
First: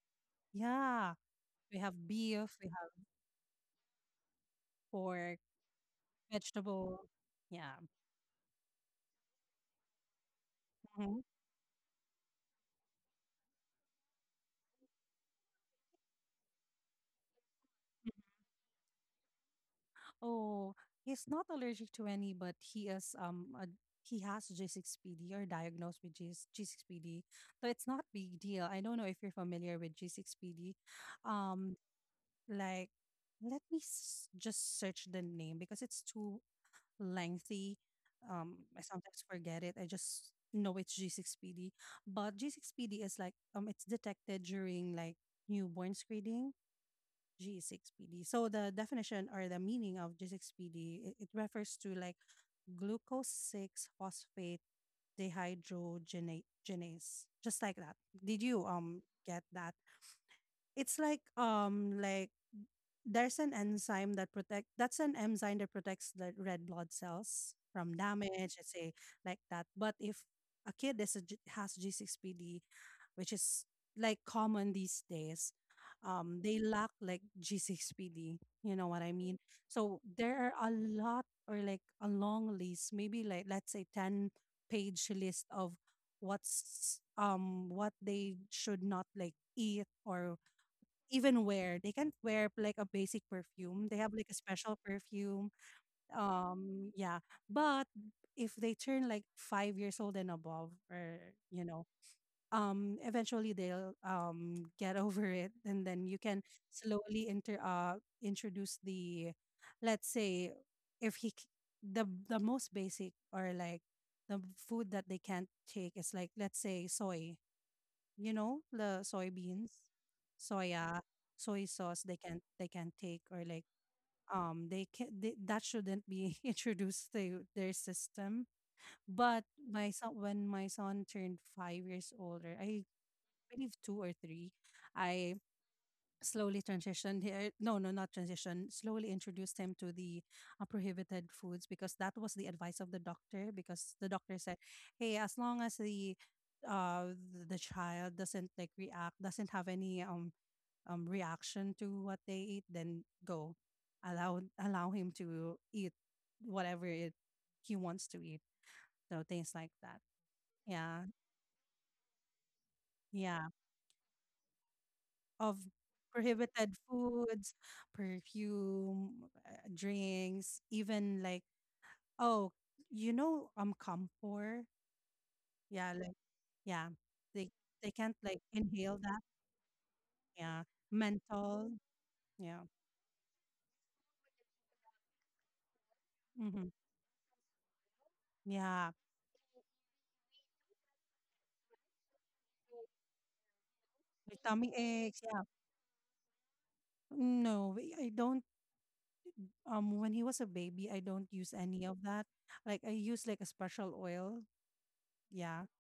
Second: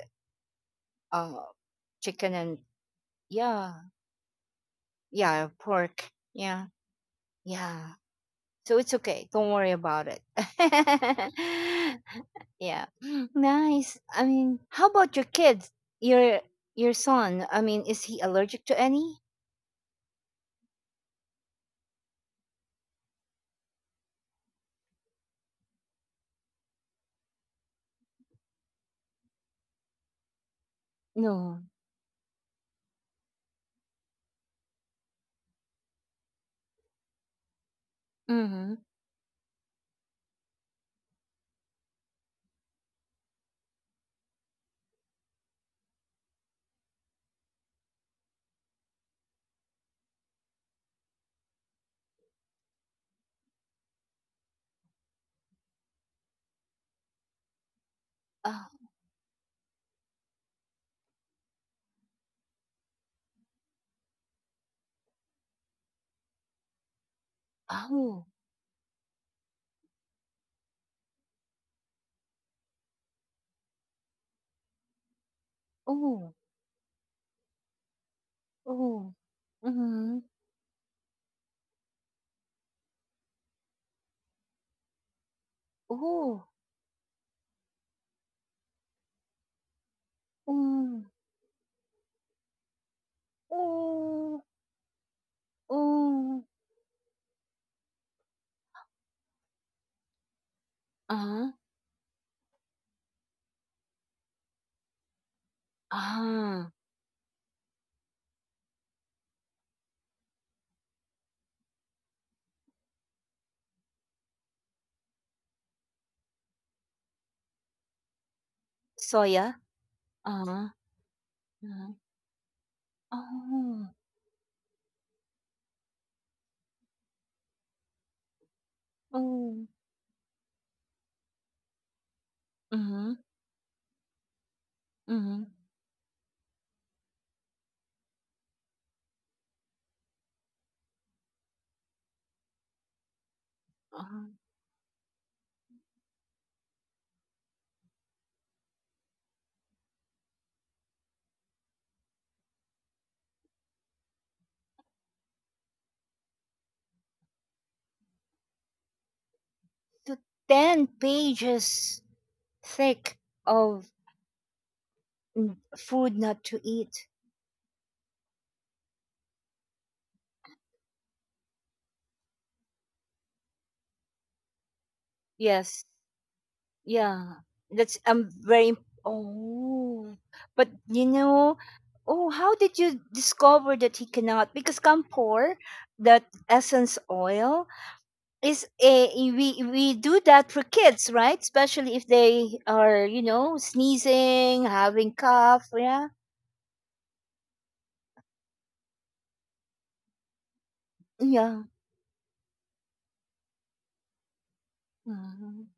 B: Yeah,
A: uh,
B: we have
A: chicken
B: beef,
A: and
B: we have
A: yeah.
B: pork,
A: Yeah, pork. Yeah.
B: vegetable. Yeah.
A: Yeah. So it's okay. Don't worry about it.
B: Mhm.
A: Yeah. Nice. I mean, how about your kids? Your your son. I mean, is he allergic to any?
B: Oh, he's not allergic to any, but he has G6PD, or diagnosed with G G6PD. So it's not big deal. I don't know if you're familiar with G6PD.
A: No.
B: Um, like, let me s just search the name because it's too lengthy.
A: Mm-hmm.
B: I sometimes forget it. I just know it's G6PD. But G6PD is like, it's detected during, like, newborn screening. G6PD. So the definition, or the meaning of G6PD, it refers to, like, glucose six phosphate dehydrogenase, just like that. Did you
A: Oh.
B: get that? It's like, like, there's an enzyme that protect that's an enzyme that protects the red blood cells from
A: Oh.
B: damage, let's say, like that. But if a kid is has g6pd, which is, like, common these days,
A: Oh.
B: they lack, like, g6pd, you know what I
A: Oh.
B: mean. So
A: Mm-hmm.
B: there are a lot, or like a long list, maybe, like, let's say 10-page list of
A: Oh.
B: what they should not, like, eat or
A: Mm.
B: even wear. They can't wear like a basic perfume. They have like a
A: Oh.
B: special perfume.
A: Oh.
B: Yeah. But if they turn like 5 years old and above, or,
A: Uh-huh.
B: you know, eventually they'll get over it, and then you can
A: Ah.
B: slowly inter introduce the, let's say, if he c- the most basic, or like the food that they can't take is, like, let's say soy, you know, the
A: Soya.
B: soybeans,
A: Uh-huh.
B: soya soy
A: Uh-huh.
B: sauce, they can't take, or like,
A: Oh.
B: that shouldn't be introduced to their system. But
A: Oh.
B: my son when my son turned 5 years older, I
A: Mm-hmm.
B: believe two or three, I
A: Mhm.
B: slowly transitioned here, no, no, not transition, slowly introduced him to the prohibited foods, because that was the advice of the doctor, because the
A: Uh,
B: doctor said, hey, as long as the child doesn't, like, react, doesn't have any reaction to what they eat, then go, allow him to eat whatever it he wants to eat. So things like that.
A: to 10
B: Yeah,
A: pages thick
B: yeah,
A: of
B: of
A: food not to
B: prohibited
A: eat.
B: foods, perfume, drinks, even like, oh, you know, camphor.
A: Yes.
B: Yeah, like, yeah,
A: Yeah.
B: they they can't, like, inhale that.
A: Oh.
B: Yeah,
A: But you know,
B: menthol.
A: oh, how
B: Yeah,
A: did you discover that he cannot because camphor, that
B: mm-hmm.
A: essence oil is
B: Yeah,
A: a we do that for kids, right? Especially if they are, you know,
B: like
A: sneezing,
B: tummy
A: having
B: aches. Yeah,
A: cough, yeah.
B: no, I don't. When he was a baby, I don't use
A: Yeah.
B: any of that. Like, I use like a special oil. Yeah,
A: Mhm.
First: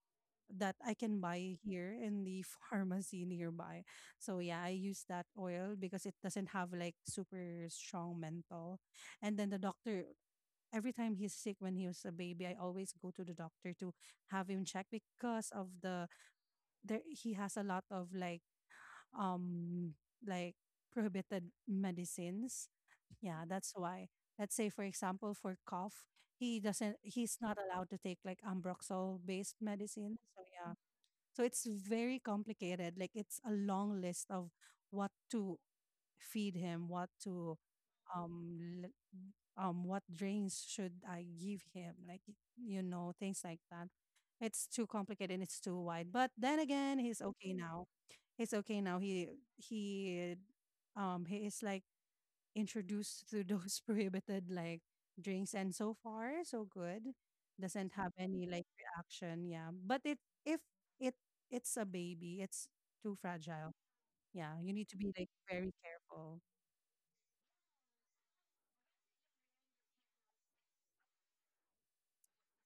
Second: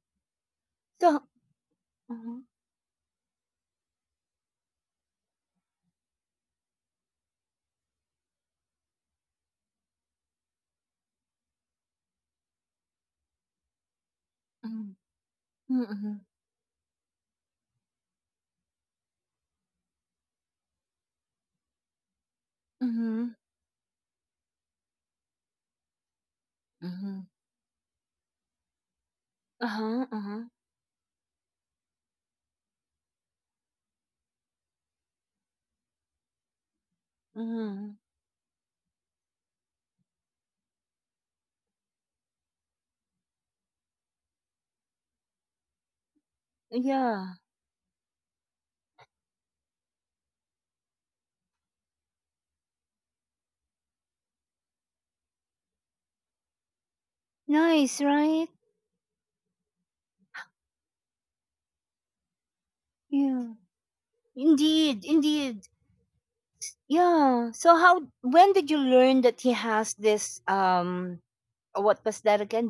B: that I
A: So
B: can buy here in
A: mm-hmm.
B: the pharmacy nearby. So yeah, I use that oil because it doesn't have like super strong menthol. And then, every time he's sick when he was a baby, I always go to the doctor to have him check
A: Mm.
B: because of
A: Mm, mhm,
B: there he has a lot of, like, um like, prohibited medicines.
A: mhm,
B: Yeah, that's why. Let's say, for example, for cough,
A: mhm.
B: he's not allowed to take like ambroxol based
A: Uh-huh,
B: medicine. So
A: uh-huh,
B: yeah, so it's very complicated. Like, it's a long list of what to feed him, what to
A: mhm.
B: um l- what drains should I give him, like, you know, things like that. It's too complicated and it's too wide. But then again, he's
A: Yeah.
B: okay now. He's okay now. He he is, like, introduced to those prohibited, like, drinks, and so far, so good, doesn't
A: Nice,
B: have any,
A: right?
B: like, reaction. Yeah, but it if it it's a baby, it's too
A: Yeah.
B: fragile. Yeah, you need to
A: Indeed,
B: be, like,
A: indeed.
B: very careful.
A: Yeah. So how when did you learn that he has this what was that again?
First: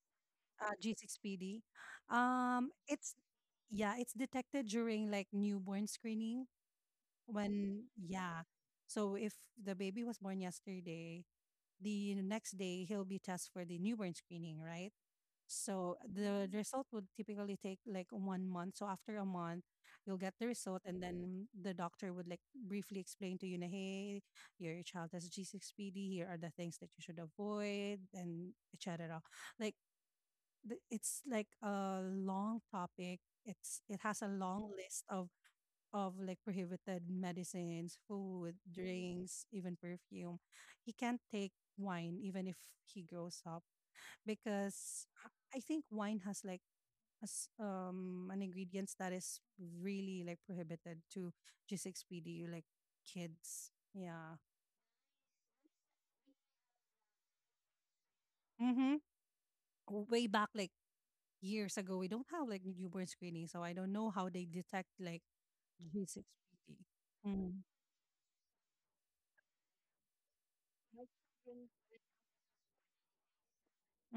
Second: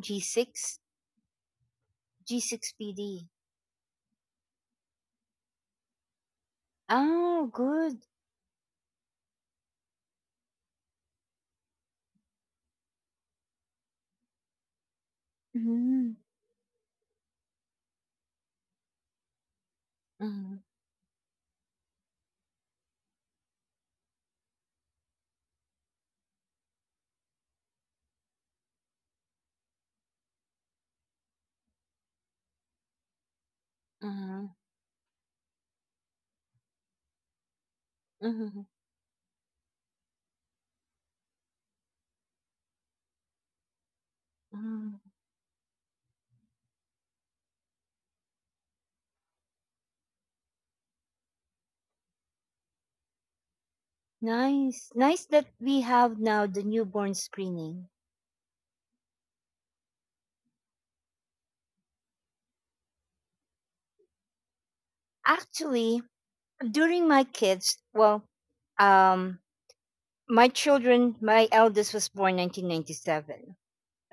A: G6?
B: g6pd, um
A: G6
B: it's
A: PD.
B: yeah it's detected during, like, newborn screening.
A: Oh,
B: When
A: good.
B: Yeah, so if the baby was born yesterday, the next day he'll be tested for the newborn screening, right? So
A: Mhm.
B: the result would typically take, like, one month. So after a month, you'll get the
A: Mhm.
B: result, and then the doctor would, like, briefly explain to you, na, hey, your child has G6PD. Here are the things that you should avoid, and etc. Like, it's like a long topic. It has a
A: Mhm.
B: long list of like prohibited medicines, food,
A: Mhm.
B: drinks, even perfume. He can't take wine even if he grows up,
A: Mhm.
B: because I think wine has, like, as an ingredients that is really, like, prohibited to G6PD, like, kids. Yeah.
A: Nice. Nice that we have now the newborn screening.
B: Mm-hmm. Way back, like, years ago, we don't have like newborn screening, so I don't know how they detect like
A: Actually,
B: G6PD.
A: during my
B: Mm.
A: kids, well, um my children, my eldest was born 1997,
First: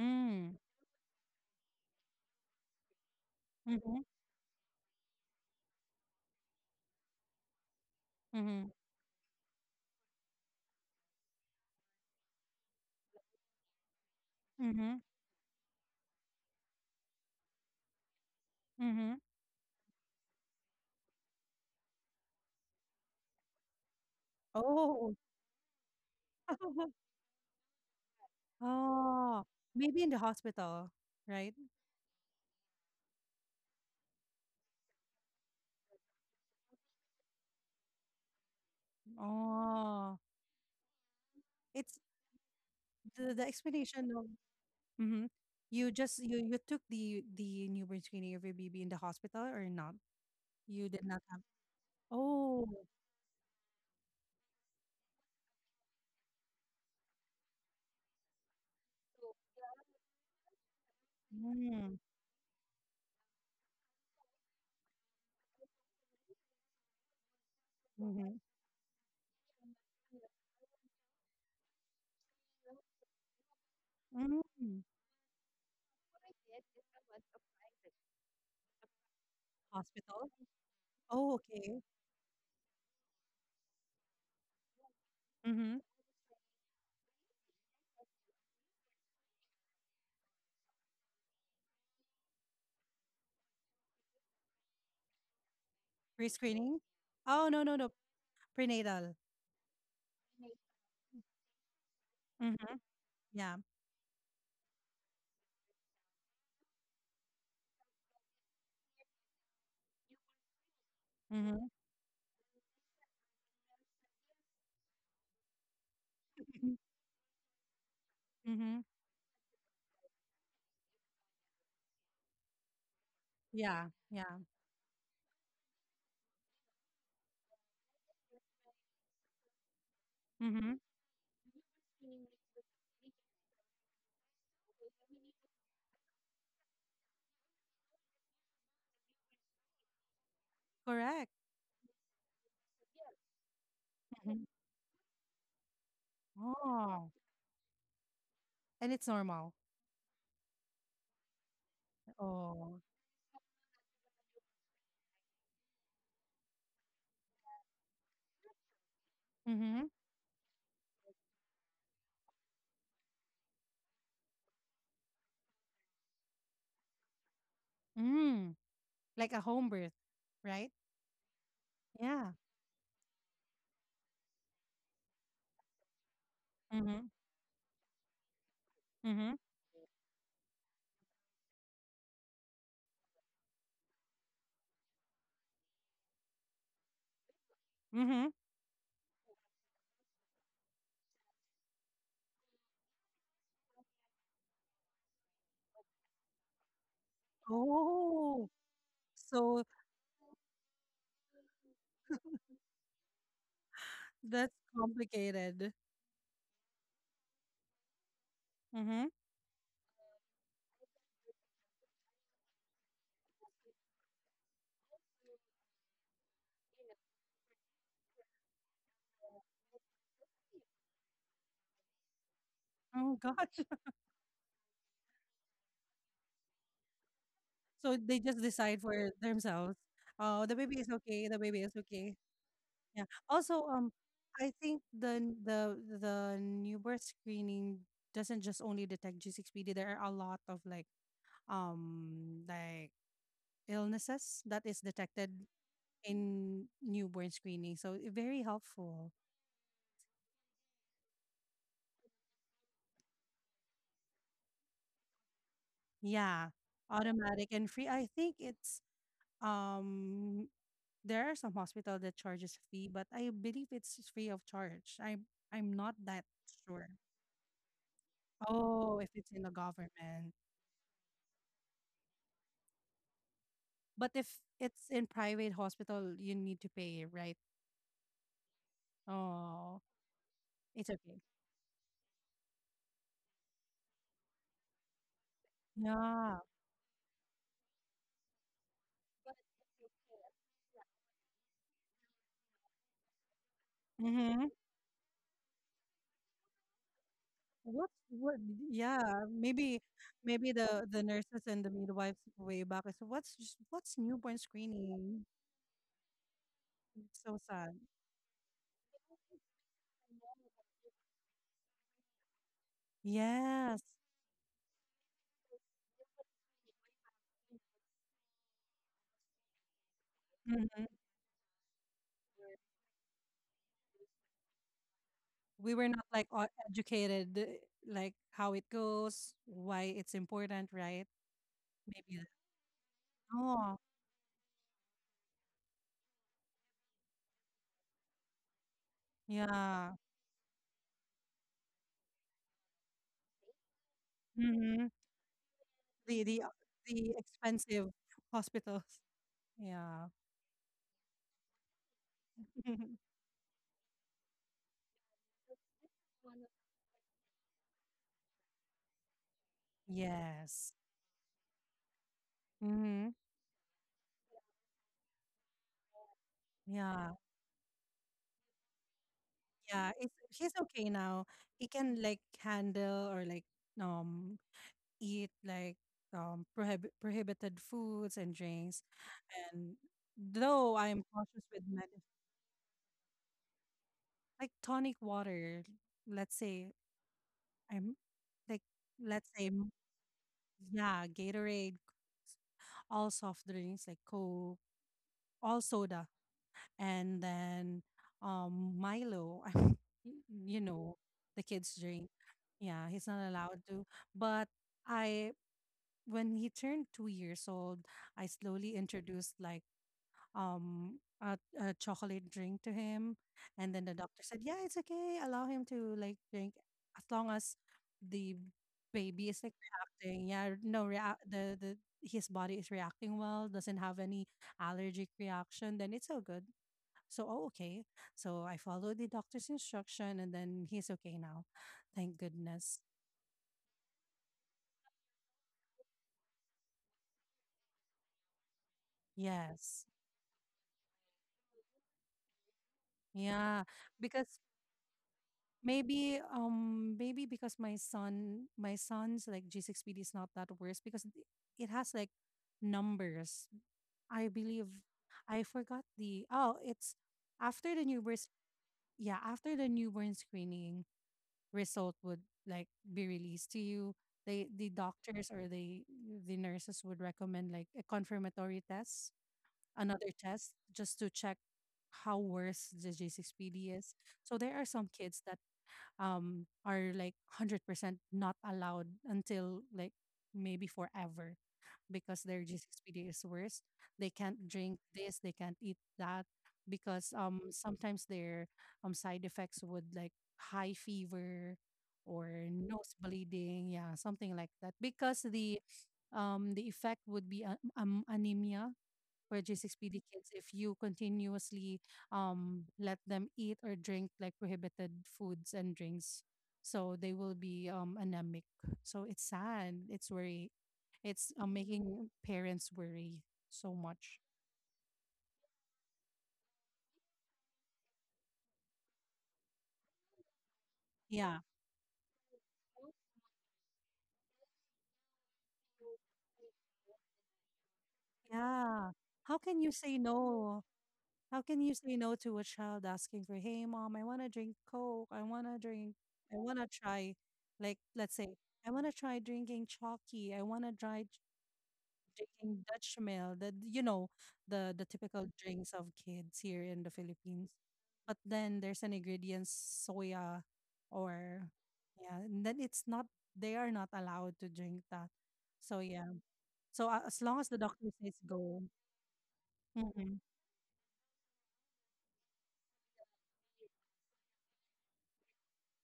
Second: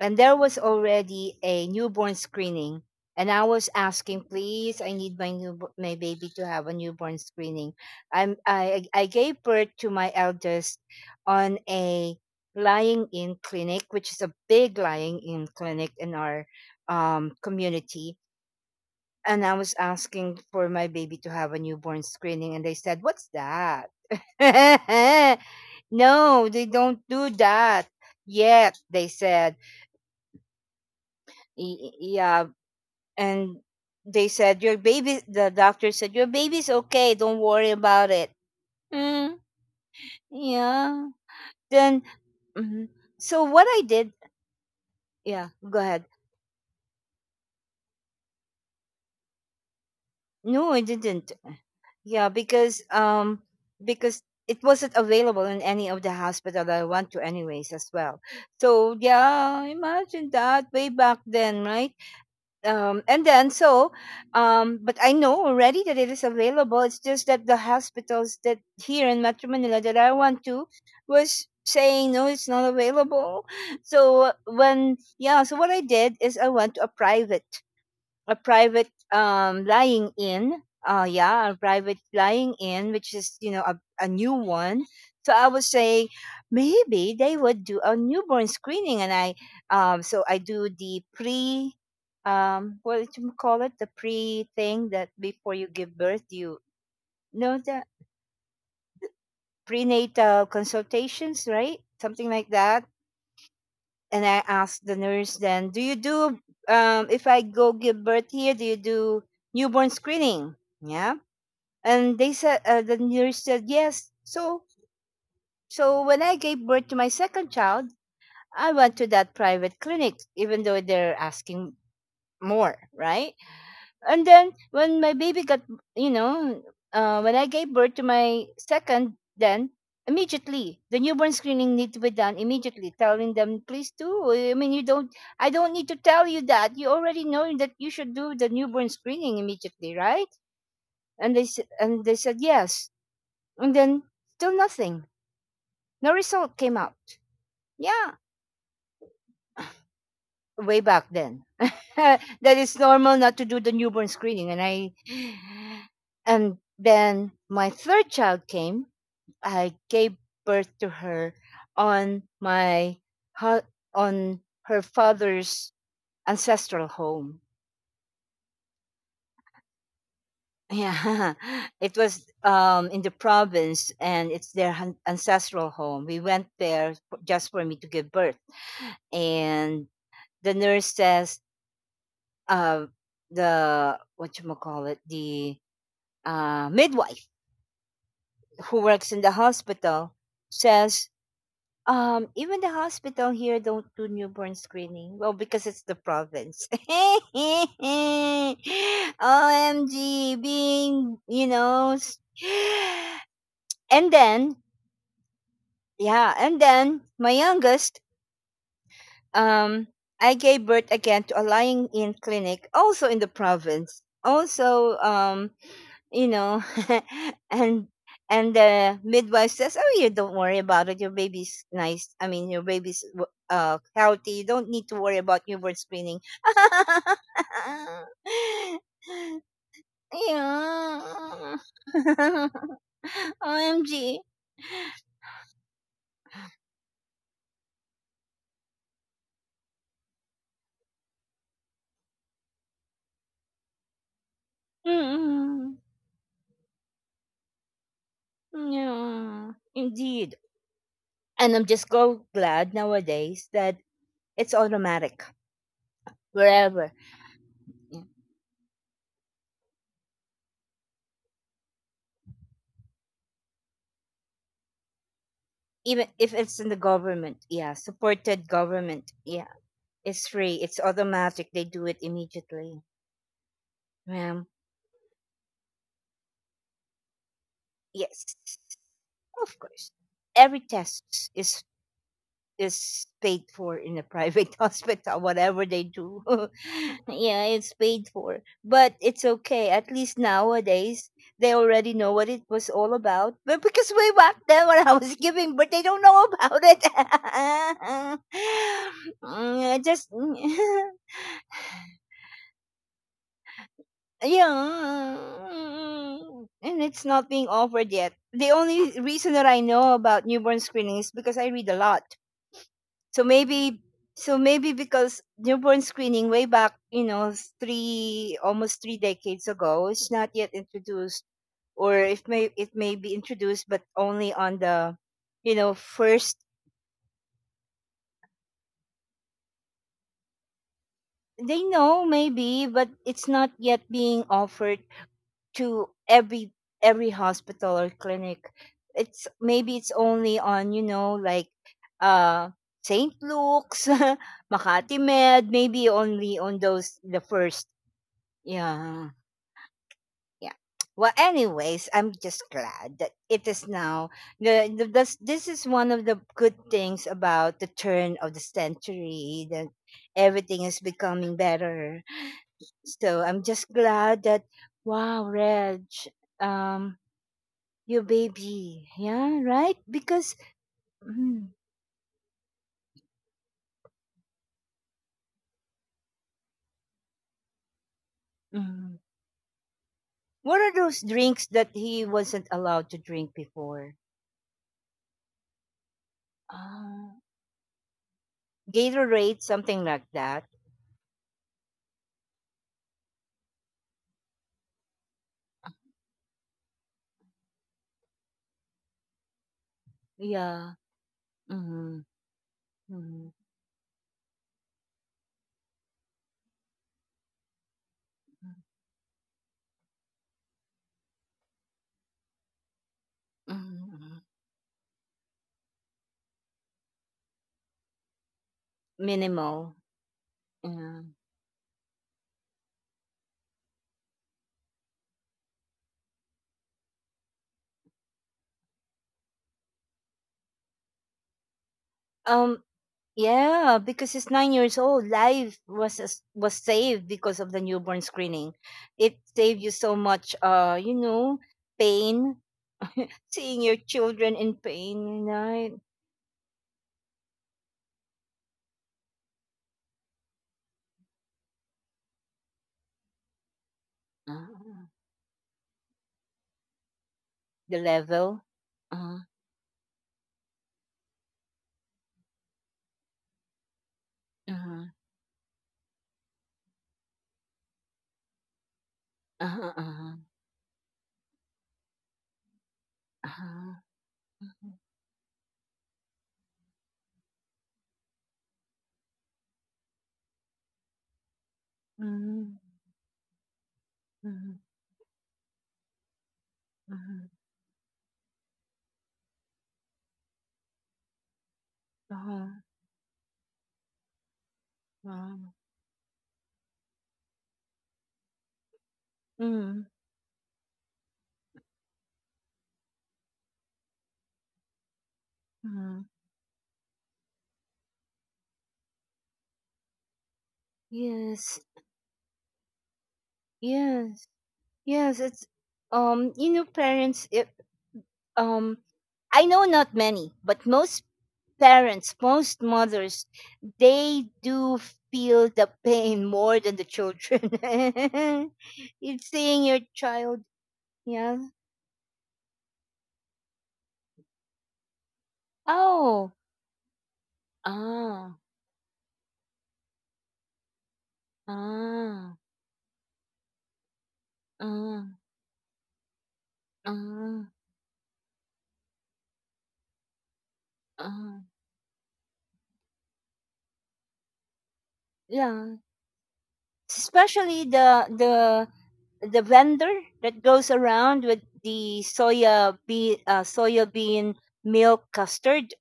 A: and there was already a newborn screening. And I was
B: Mm-hmm.
A: asking, please, I need my baby to have a newborn screening.
B: Mm-hmm.
A: I gave birth to my eldest on a lying-in clinic, which is a big
B: Mm-hmm.
A: lying-in clinic in our community.
B: Mm-hmm.
A: And I was asking for my baby to have a newborn screening, and they said, "What's that?"
B: Oh.
A: No, they don't do that yet, they
B: Oh.
A: said.
B: Maybe in the hospital, right?
A: Yeah. And they said, your baby, the doctor said, your baby's okay. Don't worry about it. Mm,
B: Oh.
A: yeah.
B: It's
A: Then, mhm.
B: the,
A: So
B: the
A: what I
B: explanation
A: did,
B: of... Mm-hmm.
A: yeah, go
B: You
A: ahead.
B: just you you took the newborn screening of your baby in the hospital, or not?
A: No, I
B: You did not
A: didn't.
B: have.
A: Yeah,
B: Oh.
A: because it wasn't available in any of the hospital that I went to, anyways, as well. So, yeah, imagine that way back then, right?
B: Mm-hmm.
A: And then so but I know already that it is available. It's just that the hospitals
B: Mm-hmm.
A: that here in Metro Manila that I went to was saying no, it's not available. So
B: Mm.
A: when yeah so what I did is I went to a private lying
B: Hospital.
A: in.
B: Oh,
A: Yeah, a
B: okay.
A: private lying in, which is you know a new one. So I was
B: Mm-hmm.
A: saying maybe they would do a newborn screening, and I so I do what do you call it, the pre thing that before you give birth, you
B: Pre-screening. Oh,
A: know
B: no, no,
A: the
B: no, prenatal.
A: prenatal consultations, right? Something like
B: Mm-hmm.
A: that.
B: Yeah.
A: And I asked the nurse then, do you do if I go give birth here, do you do newborn screening? Yeah.
B: Mm-hmm.
A: And they said, the nurse said, yes. So, so when I gave birth to my second child, I
B: Mm-hmm.
A: went to that private clinic, even though they're asking more, right?
B: Yeah.
A: And
B: Yeah.
A: then when my baby got, you know, when I gave birth to my second, then immediately
B: Mm-hmm.
A: the newborn screening need to be done immediately, telling them, please do. I mean, you don't, I don't need to tell you that. You already know that you should do the newborn screening immediately, right?
B: Correct.
A: And they said yes. And then
B: Mm-hmm.
A: still nothing. No result came out.
B: Oh,
A: Yeah,
B: and it's normal.
A: way back then. That is
B: Oh.
A: normal not to do the newborn screening. And then my third child came. I
B: Mm-hmm.
A: gave birth to her on hu- on her father's ancestral home.
B: Mm. Like a home birth, right?
A: Yeah, it was
B: Yeah.
A: in the province, and it's their ancestral home. We went there
B: Mm-hmm.
A: just for me to give birth,
B: Mm-hmm.
A: and the nurse says uh, the what you call it the midwife
B: Mm-hmm.
A: who works in the hospital says even the hospital here don't do newborn screening well because it's the province.
B: Oh. So
A: Omg, being you know s- and then
B: that's complicated.
A: yeah. And then my youngest
B: Mhm.
A: um I gave birth again to a lying in clinic also in the province also um, you know and and the midwife says, oh, you don't worry about it, your baby's nice, I mean your baby's
B: Oh, gosh.
A: healthy, you don't need to worry about newborn screening.
B: So they just decide for themselves. Oh, the baby is okay. The
A: Yeah.
B: baby is okay. Yeah. Also,
A: Omg.
B: I think the n- the newborn screening doesn't just only detect G6PD. There are a lot of, like, like, illnesses that is detected
A: Mm-mm.
B: in newborn screening. So very helpful.
A: Yeah, indeed. And I'm just so glad nowadays that it's automatic
B: Yeah.
A: wherever.
B: Automatic and free.
A: Yeah.
B: I think it's um there are some hospital that charges a fee, but I believe it's free of charge. I'm not
A: Even if
B: that
A: it's in the
B: sure.
A: government, yeah, supported
B: Oh,
A: government,
B: if it's
A: yeah,
B: in the
A: it's
B: government.
A: free, it's automatic, they do it immediately,
B: But if
A: ma'am.
B: it's in private hospital, you need to pay, right?
A: Yes, of
B: Oh,
A: course, every
B: it's okay.
A: test is is paid for in a private hospital whatever they do.
B: Yeah.
A: Yeah, it's paid for, but it's okay. At least nowadays they already know what it was all about, but because way back
B: Mm-hmm.
A: then when I was giving but they don't know about it.
B: What, yeah,
A: Mm, I
B: maybe
A: just
B: maybe the the nurses and the midwives way back. So what's newborn
A: yeah.
B: screening?
A: Mm, and it's
B: It's
A: not
B: so
A: being
B: sad.
A: offered yet. The only reason that I know about newborn screening is because I read a lot. So maybe
B: Yes.
A: so maybe because newborn screening way back, three almost three decades ago, it's not yet
B: Mhm.
A: introduced. Or if may it may be introduced but only on the
B: We were not, like,
A: first.
B: educated, like, how it goes, why it's important, right?
A: They know
B: maybe the-
A: maybe, but it's not
B: oh,
A: yet being offered to every hospital or clinic. It's
B: yeah.
A: only on, you know, like, uh St. Luke's
B: Hmm.
A: Makati Med, maybe
B: the
A: only
B: the
A: on those,
B: the
A: the first.
B: expensive hospitals.
A: Yeah,
B: Yeah.
A: yeah. Well, anyways, I'm just glad that it is now. This is one of the good things about the turn of the century, that everything
B: Yes.
A: is becoming better.
B: Hmm.
A: So I'm just glad that. Wow, Reg, um
B: Yeah.
A: your baby. Yeah, right?
B: Yeah
A: Because
B: he's okay now.
A: mm,
B: He can, like, handle, or like, um eat, like prohibited foods and drinks,
A: mm,
B: and
A: what are
B: though
A: those
B: I'm cautious
A: drinks
B: with
A: that
B: medicine.
A: he wasn't allowed to drink before?
B: Like, tonic water, let's say,
A: Uh,
B: I'm like let's
A: Gatorade,
B: say m-
A: something like that.
B: yeah, Gatorade, all soft drinks like Coke, all soda, and then Milo, you
A: Yeah.
B: know, the kids
A: Mm-hmm.
B: drink. Yeah, he's
A: Mm-hmm.
B: not allowed to. But I when he turned 2 years old, I
A: Mm-hmm,
B: slowly introduced, like, a chocolate drink to him, and then the
A: mm-hmm.
B: doctor said, yeah, it's okay, allow him to, like, drink, as long as the baby is, like,
A: Minimal.
B: reacting, yeah, no
A: Yeah.
B: rea- the his body is reacting well, doesn't have any allergic reaction, then it's all good. So, oh, okay, so I followed the doctor's instruction, and then he's okay now, thank
A: Um.
B: goodness.
A: Yeah, because he's 9 years old. Life was was saved because of the newborn screening. It saved you
B: Yes.
A: so much, pain. Seeing
B: Yeah.
A: your
B: Because
A: children in pain, right?
B: maybe, maybe because my son's, like, G6PD is not that worse, because it has, like, numbers. I believe I forgot the, oh, it's after
A: The
B: the newborn,
A: level?
B: yeah,
A: Uh-huh,
B: after the newborn screening result would like be released to you. The
A: uh-huh,
B: doctors or the nurses would recommend like a confirmatory test,
A: uh-huh,
B: another
A: uh-huh,
B: test just to check how worse the G6PD
A: uh-huh,
B: is. So there are
A: uh-huh.
B: some kids that are like 100% not allowed until like maybe forever because their
A: Mhm,
B: G6PD is worse. They can't
A: mhm,
B: drink this, they can't eat that because
A: mhm,
B: sometimes their side effects would like high fever or
A: uh-huh,
B: nose bleeding, yeah, something like that because
A: uh-huh.
B: the effect would be anemia for
A: Mhm,
B: G6PD kids if you continuously let them eat or drink like prohibited foods and
A: mhm.
B: drinks. So they will be anemic. So it's sad. It's worry. It's
A: Yes,
B: making parents worry so much.
A: yes, yes. It's, parents. If um, I know not many, but most
B: Yeah.
A: parents, most mothers, they do feel the pain more than the children.
B: Yeah.
A: It's
B: How can
A: seeing
B: you
A: your
B: say
A: child,
B: no?
A: yeah.
B: How can you say no to a child asking for, hey, mom, I want to drink Coke. I want to drink, I
A: Oh,
B: want to try, like, let's say,
A: ah.
B: I want to try drinking chalky. I want to try
A: Ah,
B: drinking Dutch Mill, the you know, the
A: ah,
B: typical drinks of kids here in the Philippines.
A: ah,
B: But then there's an ingredient soya or,
A: ah.
B: yeah, and then it's not, they are not allowed to drink that. So
A: Yeah,
B: yeah. So as long as the
A: especially
B: doctor
A: the
B: says go.
A: the the vendor
B: Hmm.
A: that goes around with the soya bean milk custard,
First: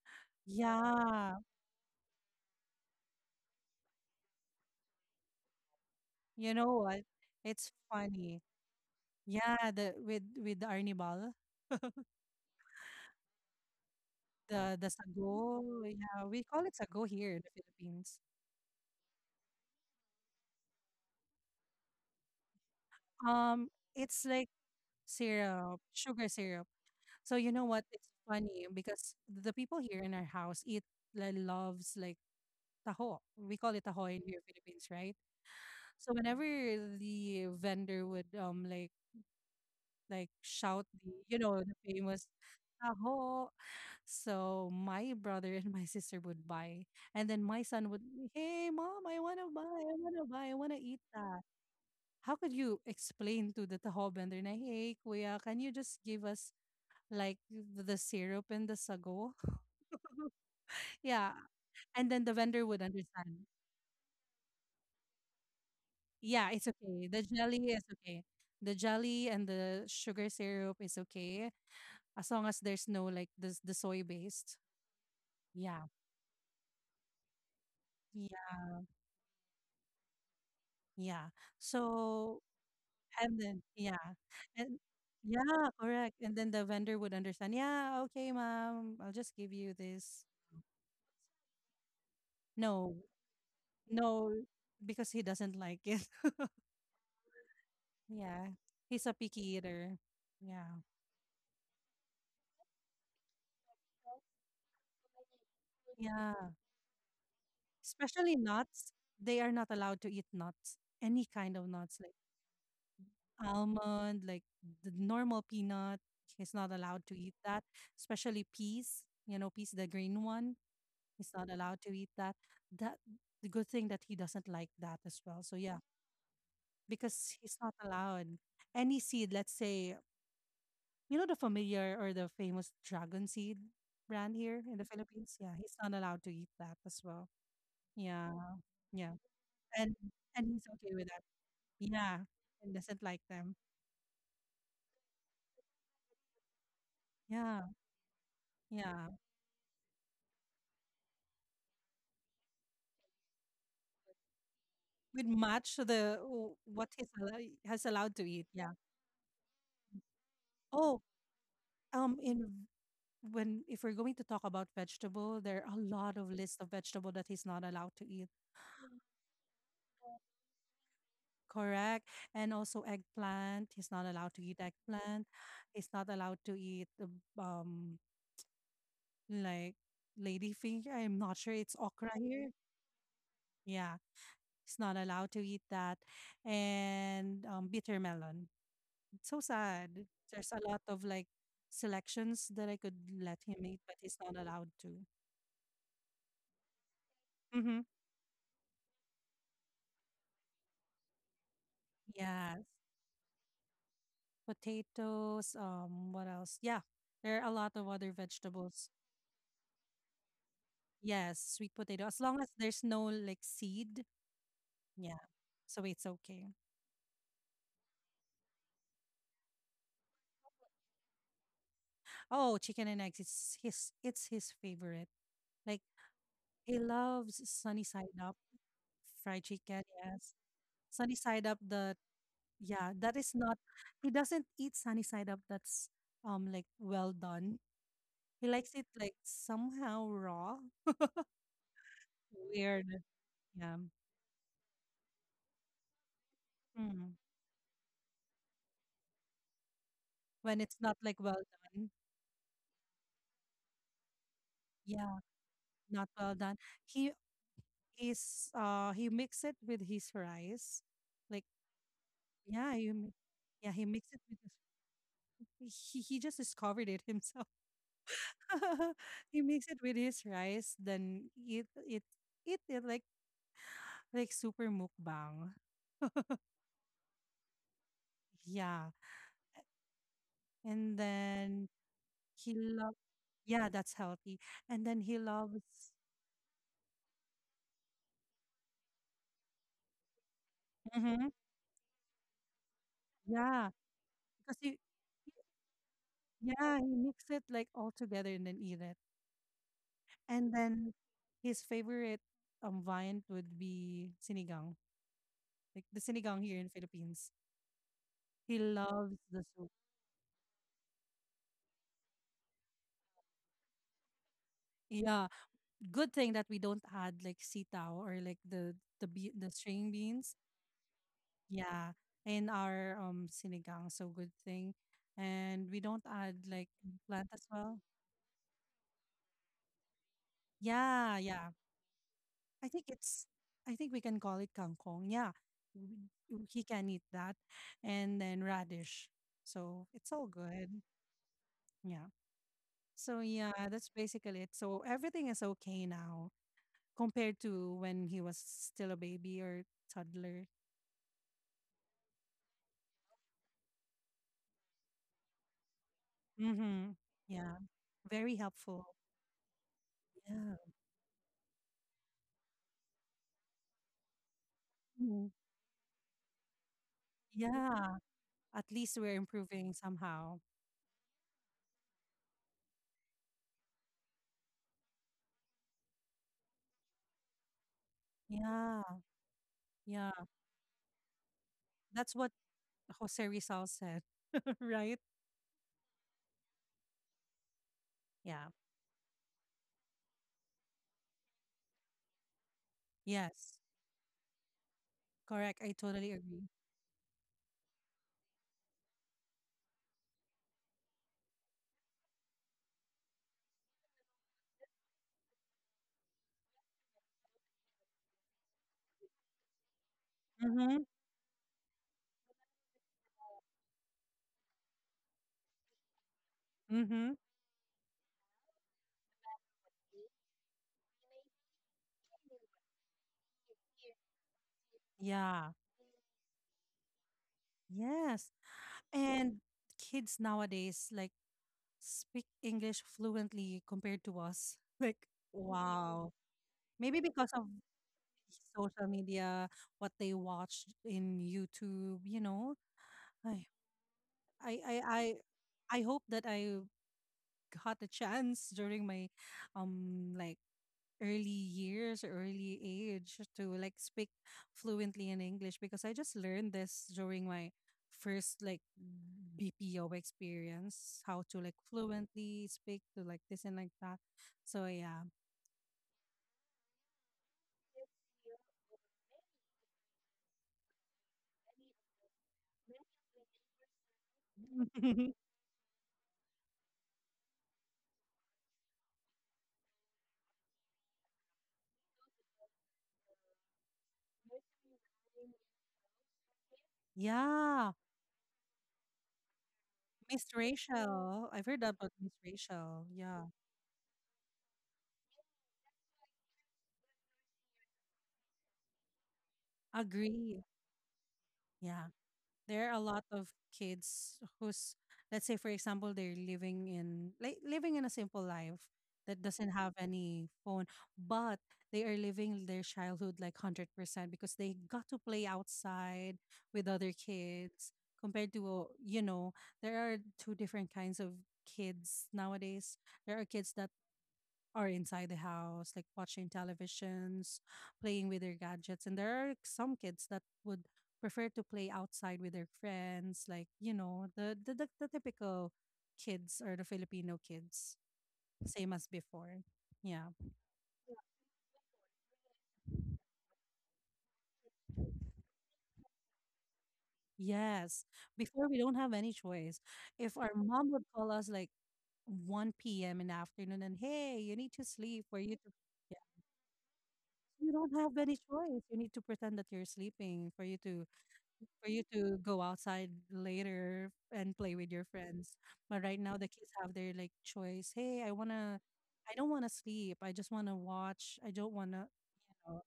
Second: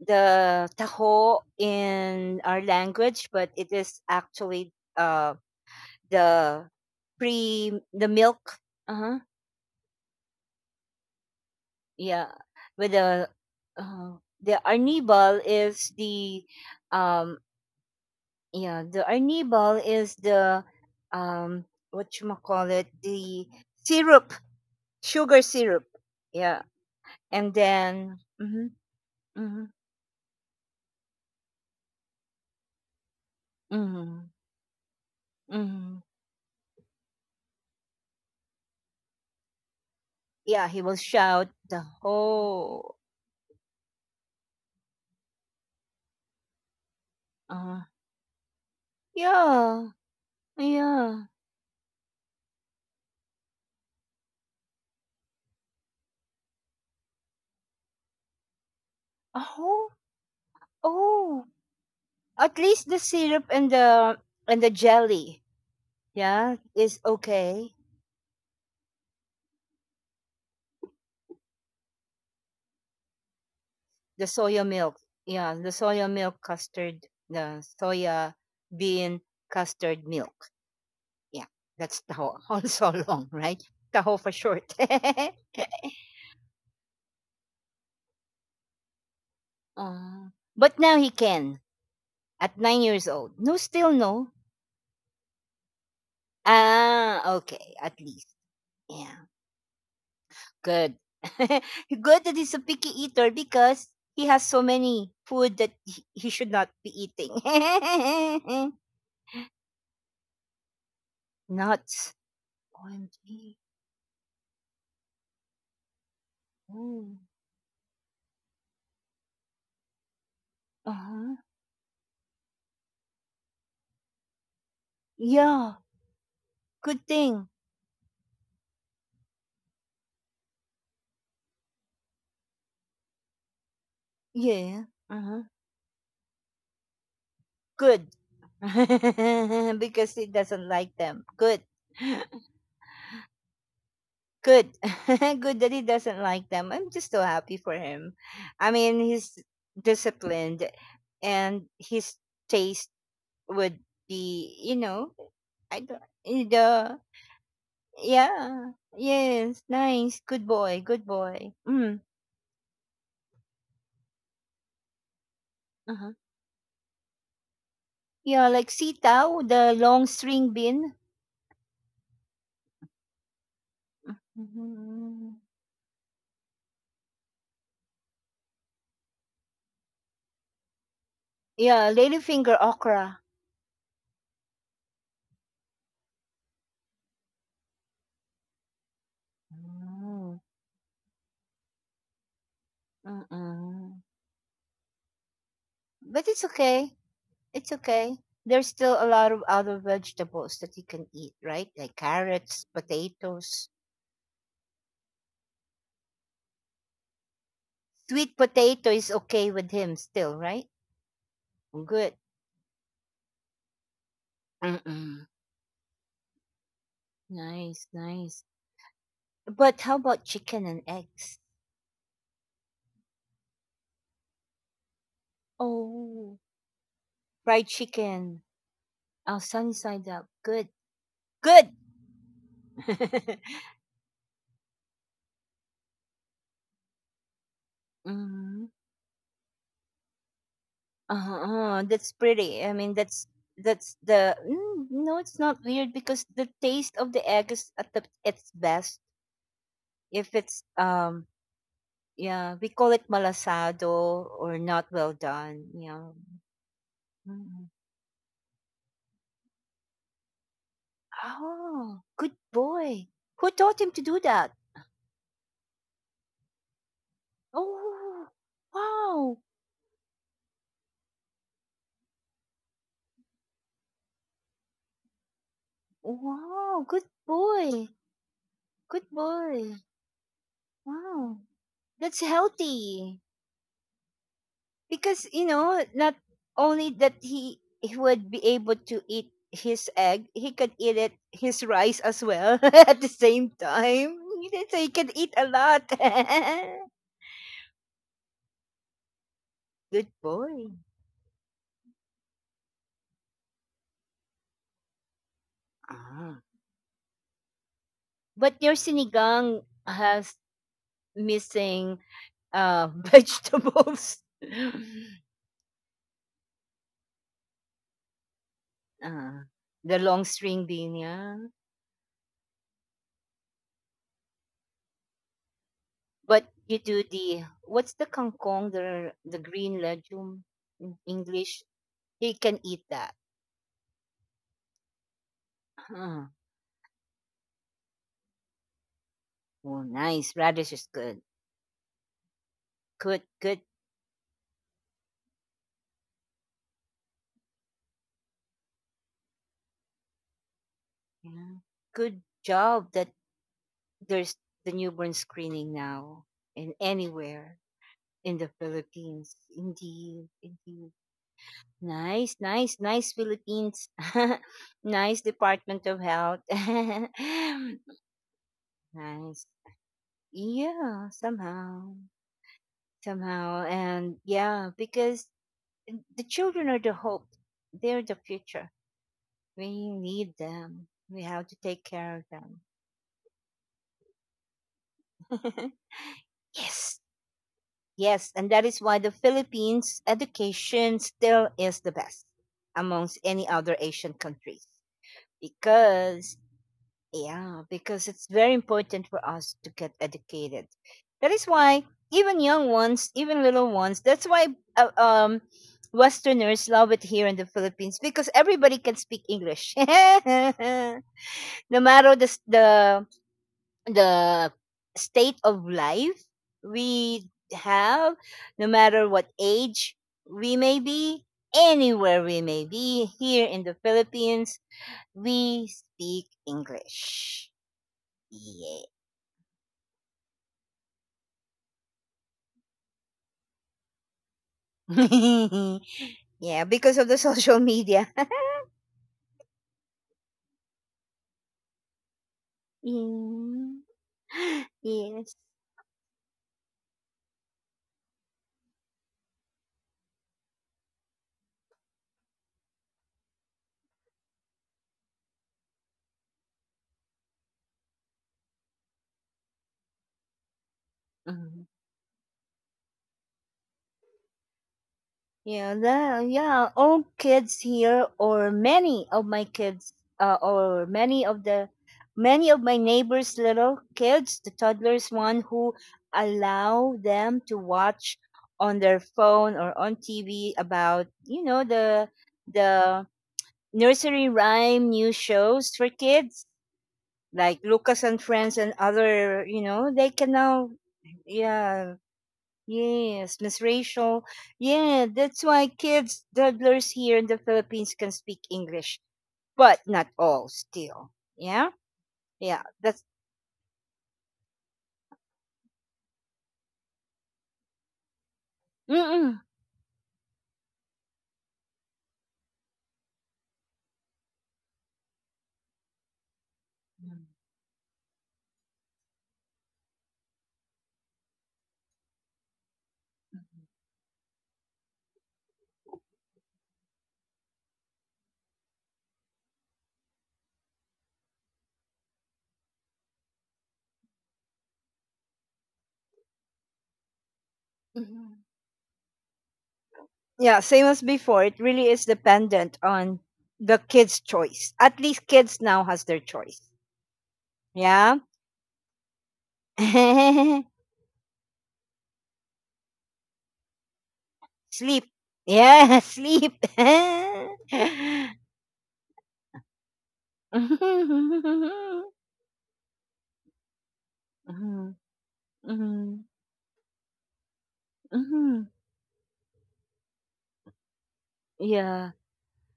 A: the
B: Yeah.
A: taho in our language, but it is actually, uh
B: You
A: the
B: know what? It's
A: the
B: funny.
A: milk. Uh huh.
B: Yeah, the with the arnibal,
A: Yeah, with uh, the
B: the
A: arnibal
B: sago.
A: is
B: Yeah,
A: the
B: we call it sago here
A: um
B: in the Philippines.
A: Yeah, the arnibal is the, um what you call it, the
B: Um, it's
A: syrup,
B: like
A: sugar
B: syrup,
A: syrup.
B: sugar
A: Yeah,
B: syrup. So
A: and
B: you know what? It's
A: then mm-hmm,
B: funny because the
A: mm-hmm,
B: people here in our house eat like, loves like taho. We call it taho
A: mm-hmm,
B: in here Philippines, right?
A: mm-hmm.
B: So whenever the vendor would
A: Yeah, he
B: shout
A: will
B: the you
A: shout
B: know the
A: the
B: famous
A: whole.
B: taho, so my brother and my sister would buy, and then my
A: Uh,
B: son would, hey mom, I wanna buy,
A: yeah,
B: I wanna buy, I wanna eat
A: yeah.
B: that. How could you explain to the taho vendor na, hey kuya, can you just give us like the syrup and the sago.
A: Oh,
B: Yeah.
A: oh.
B: And then the
A: At
B: vendor would
A: least the syrup
B: understand.
A: and the jelly,
B: Yeah,
A: yeah,
B: it's
A: is
B: okay. The jelly
A: okay.
B: is okay. The jelly and the sugar syrup is okay as long as there's no like this the soy
A: The
B: based.
A: soya milk. Yeah, the
B: Yeah.
A: soya milk custard, the soya
B: Yeah.
A: bean custard milk.
B: Yeah.
A: Yeah, that's taho.
B: So
A: Also long,
B: and
A: right?
B: then yeah.
A: Taho for short.
B: And yeah, correct. And then the vendor would understand. Yeah, okay, madam, I'll just give you this.
A: But now he can, at nine
B: No.
A: years old. No, still no.
B: No, because he doesn't like it.
A: Ah, okay. At least,
B: Yeah, he's a
A: yeah,
B: picky eater. Yeah.
A: good. Good that he's a picky eater because he has so many food that he
B: Yeah,
A: should not be eating.
B: especially nuts. They are not allowed to eat nuts, any kind of nuts,
A: Nuts.
B: like
A: OMG.
B: almond, like the normal peanut. He's not allowed to
A: Mm.
B: eat that, especially peas. You know, peas, the green one. He's
A: Uh-huh.
B: not allowed to eat that. That the good thing that he doesn't like that as well. So
A: Yeah,
B: yeah,
A: good
B: because
A: thing.
B: he's not allowed any seed. Let's say, you know the familiar or the famous dragon seed brand here in
A: Yeah.
B: the Philippines?
A: Uh-huh.
B: Yeah, he's not allowed to eat that as well.
A: Good.
B: Yeah, yeah. And
A: Because he
B: and he's
A: doesn't like
B: okay with
A: them.
B: that.
A: Good.
B: Yeah. And doesn't like them.
A: Good. Good that he doesn't like them. I'm just so happy
B: Yeah,
A: for him. I mean,
B: yeah.
A: he's disciplined, and his taste would be, you know,
B: Would match
A: I don't,
B: the what
A: the,
B: he's allow, has allowed to eat.
A: yeah.
B: Yeah.
A: Yes, nice. Good boy.
B: Oh,
A: Good boy. Mm.
B: in when if we're going to talk about vegetable, there are a
A: Uh-huh.
B: lot of lists of vegetable that he's not allowed to eat.
A: Yeah, like sitaw, the long string bean.
B: Correct. And also eggplant. He's not allowed to eat eggplant.
A: Mhm.
B: He's not allowed to eat the, um like lady finger. I'm not sure it's
A: Yeah,
B: okra here.
A: ladyfinger okra.
B: Yeah, it's not allowed to eat that. And bitter melon. It's so sad.
A: Mm.
B: There's a lot of like selections that I could let him eat,
A: Mm-mm.
B: but he's not allowed to.
A: But it's okay. It's
B: Mm-hmm.
A: okay. There's still a lot of other vegetables that you can eat, right? Like carrots,
B: Yes.
A: potatoes.
B: Potatoes. What else? Yeah, there are a lot of other
A: Sweet potato
B: vegetables.
A: is okay with him still, right?
B: Yes, sweet potato.
A: Good.
B: As long as there's no like seed. Yeah.
A: Mm-mm.
B: So it's okay.
A: Nice, nice. But how about chicken and eggs?
B: Oh, chicken and eggs. It's his. It's his favorite. Like
A: Oh,
B: He loves
A: fried
B: sunny side
A: chicken.
B: up
A: Oh,
B: fried
A: sunny
B: chicken,
A: side up.
B: yes.
A: Good.
B: Sunny side up,
A: Good.
B: the, yeah, that is not, he doesn't eat sunny side up that's, like well done. He
A: Mhm.
B: likes it like somehow raw.
A: Uh-huh. That's pretty. I mean,
B: Weird.
A: that's
B: Yeah.
A: that's no, it's not weird because the taste of
B: Mm.
A: the egg is at the, its best if it's
B: When it's not like well done.
A: yeah, we call it malasado, or not well
B: Yeah,
A: done. Yeah.
B: not well done. He
A: Mm.
B: he mix it with his rice. Like,
A: Oh, good
B: yeah,
A: boy.
B: you,
A: Who taught
B: yeah,
A: him
B: he
A: to do
B: mixed it with
A: that?
B: his, he just discovered it himself.
A: Oh, wow.
B: He makes it with his rice, then eat it like super mukbang.
A: Wow, good boy.
B: Yeah.
A: Good boy.
B: And
A: Wow.
B: then
A: That's
B: he loves,
A: healthy.
B: yeah, that's healthy. And then
A: Because,
B: he loves,
A: not only that he would be able to eat his egg, he could eat it
B: mhm,
A: his rice as well at the same
B: yeah.
A: time,
B: Because
A: so
B: he,
A: he could eat a lot.
B: yeah, he mix it like all together and then eat it.
A: Good
B: And
A: boy.
B: then his favorite viand would be sinigang. Like the
A: Ah.
B: sinigang here in Philippines.
A: But
B: He
A: your
B: loves the
A: sinigang
B: soup.
A: has missing, vegetables.
B: Yeah. Good thing that we don't add like sitaw or like the the be-
A: Ah,
B: the string
A: the long
B: beans.
A: string bean, yeah.
B: Yeah, in our sinigang, so good thing. And we don't add
A: But
B: like
A: you do
B: plant
A: the
B: as well.
A: what's the kangkong, the green legume in
B: Yeah, yeah.
A: English. He can
B: I
A: eat
B: think
A: that.
B: it's I think we can call it kangkong. Yeah.
A: Huh.
B: He can eat that. And then radish.
A: Well,
B: So it's all
A: nice. Radish
B: good.
A: is good.
B: Yeah.
A: Good,
B: So yeah,
A: good,
B: that's basically it. So everything is okay now compared to when he was still a baby or toddler.
A: you know, good job that there's the newborn screening now, and
B: Mhm.
A: anywhere
B: Yeah.
A: in
B: Very
A: the
B: helpful.
A: Philippines. Indeed,
B: Yeah.
A: indeed. Nice, nice, nice Philippines. Nice
B: Mhm.
A: Department of Health.
B: Yeah. At least we're
A: Nice.
B: improving somehow.
A: Yeah, somehow, somehow. And yeah, because the children are the hope, they're the future.
B: Yeah.
A: We
B: Yeah.
A: need them. We have to take care
B: That's
A: of
B: what
A: them.
B: Jose Rizal said, right?
A: Yes. Yes. And
B: Yeah.
A: that is why the Philippines education still is the best amongst any
B: Yes.
A: other Asian countries.
B: Correct. I totally
A: Because,
B: agree.
A: yeah, because it's very important for us to get educated. That is why even young ones, even little ones, that's why uh, um, Westerners love it here in the Philippines, because everybody can speak English.
B: Mm-hmm.
A: No matter the, the state of life
B: Mm-hmm.
A: we have, no matter what age we may be, anywhere we may be here in the Philippines,
B: Yeah.
A: we speak English.
B: Yes.
A: Yeah.
B: And kids nowadays like speak English fluently compared to us. Like, wow.
A: Yeah, because
B: Maybe
A: of the
B: because of
A: social media.
B: social media, what they watch in YouTube, you know? Ay,
A: Yeah.
B: I I I
A: Yes.
B: I hope that I got a chance during my like early years or early age to like speak fluently in English because I just learned this during my first like BPO experience how to like
A: Mhm.
B: fluently speak to like this and like that. So yeah.
A: Yeah, that, yeah, all kids here, or many of my kids, or many of the, many of my neighbors' little kids, the toddlers, one who allow them to watch on their phone or on TV about, you know, the nursery rhyme new shows for kids like
B: Yeah.
A: Lucas and Friends and other, they
B: Miss
A: can now,
B: Rachel. I've heard
A: yeah.
B: about Miss Rachel. Yeah.
A: Yes, Miss Rachel. Yeah, that's why kids, toddlers here in the Philippines, can speak English, but not all
B: Agree.
A: still. Yeah,
B: Yeah.
A: yeah,
B: There are a
A: that's.
B: lot of kids who's, let's say for example, they're living in like living in a simple life that
A: Mm-mm.
B: doesn't have any phone but they are living their childhood like 100% because they got to play outside with other kids compared to there are two different kinds of kids nowadays. There are kids that or inside the house, like watching televisions, playing with their gadgets. And there are some kids that would prefer to play outside with their friends, like, the typical kids or the Filipino kids,
A: Mhm.
B: same as before. Yeah.
A: Yeah, same as before. It really is dependent on the kids' choice. At least kids now has their choice.
B: Yes.
A: Yeah,
B: Before we don't have any choice. If our mom would call us like 1 p.m. in the afternoon and hey, you need to
A: sleep.
B: sleep for you to, yeah,
A: Yeah, sleep.
B: you don't have any
A: Mhm.
B: choice. You need to pretend that you're sleeping for you to go outside later and play with your
A: Mhm.
B: friends. But right now the kids have their like choice. Hey,
A: Mhm.
B: I don't wanna sleep. I just wanna watch. I don't wanna.
A: Yeah.
B: you know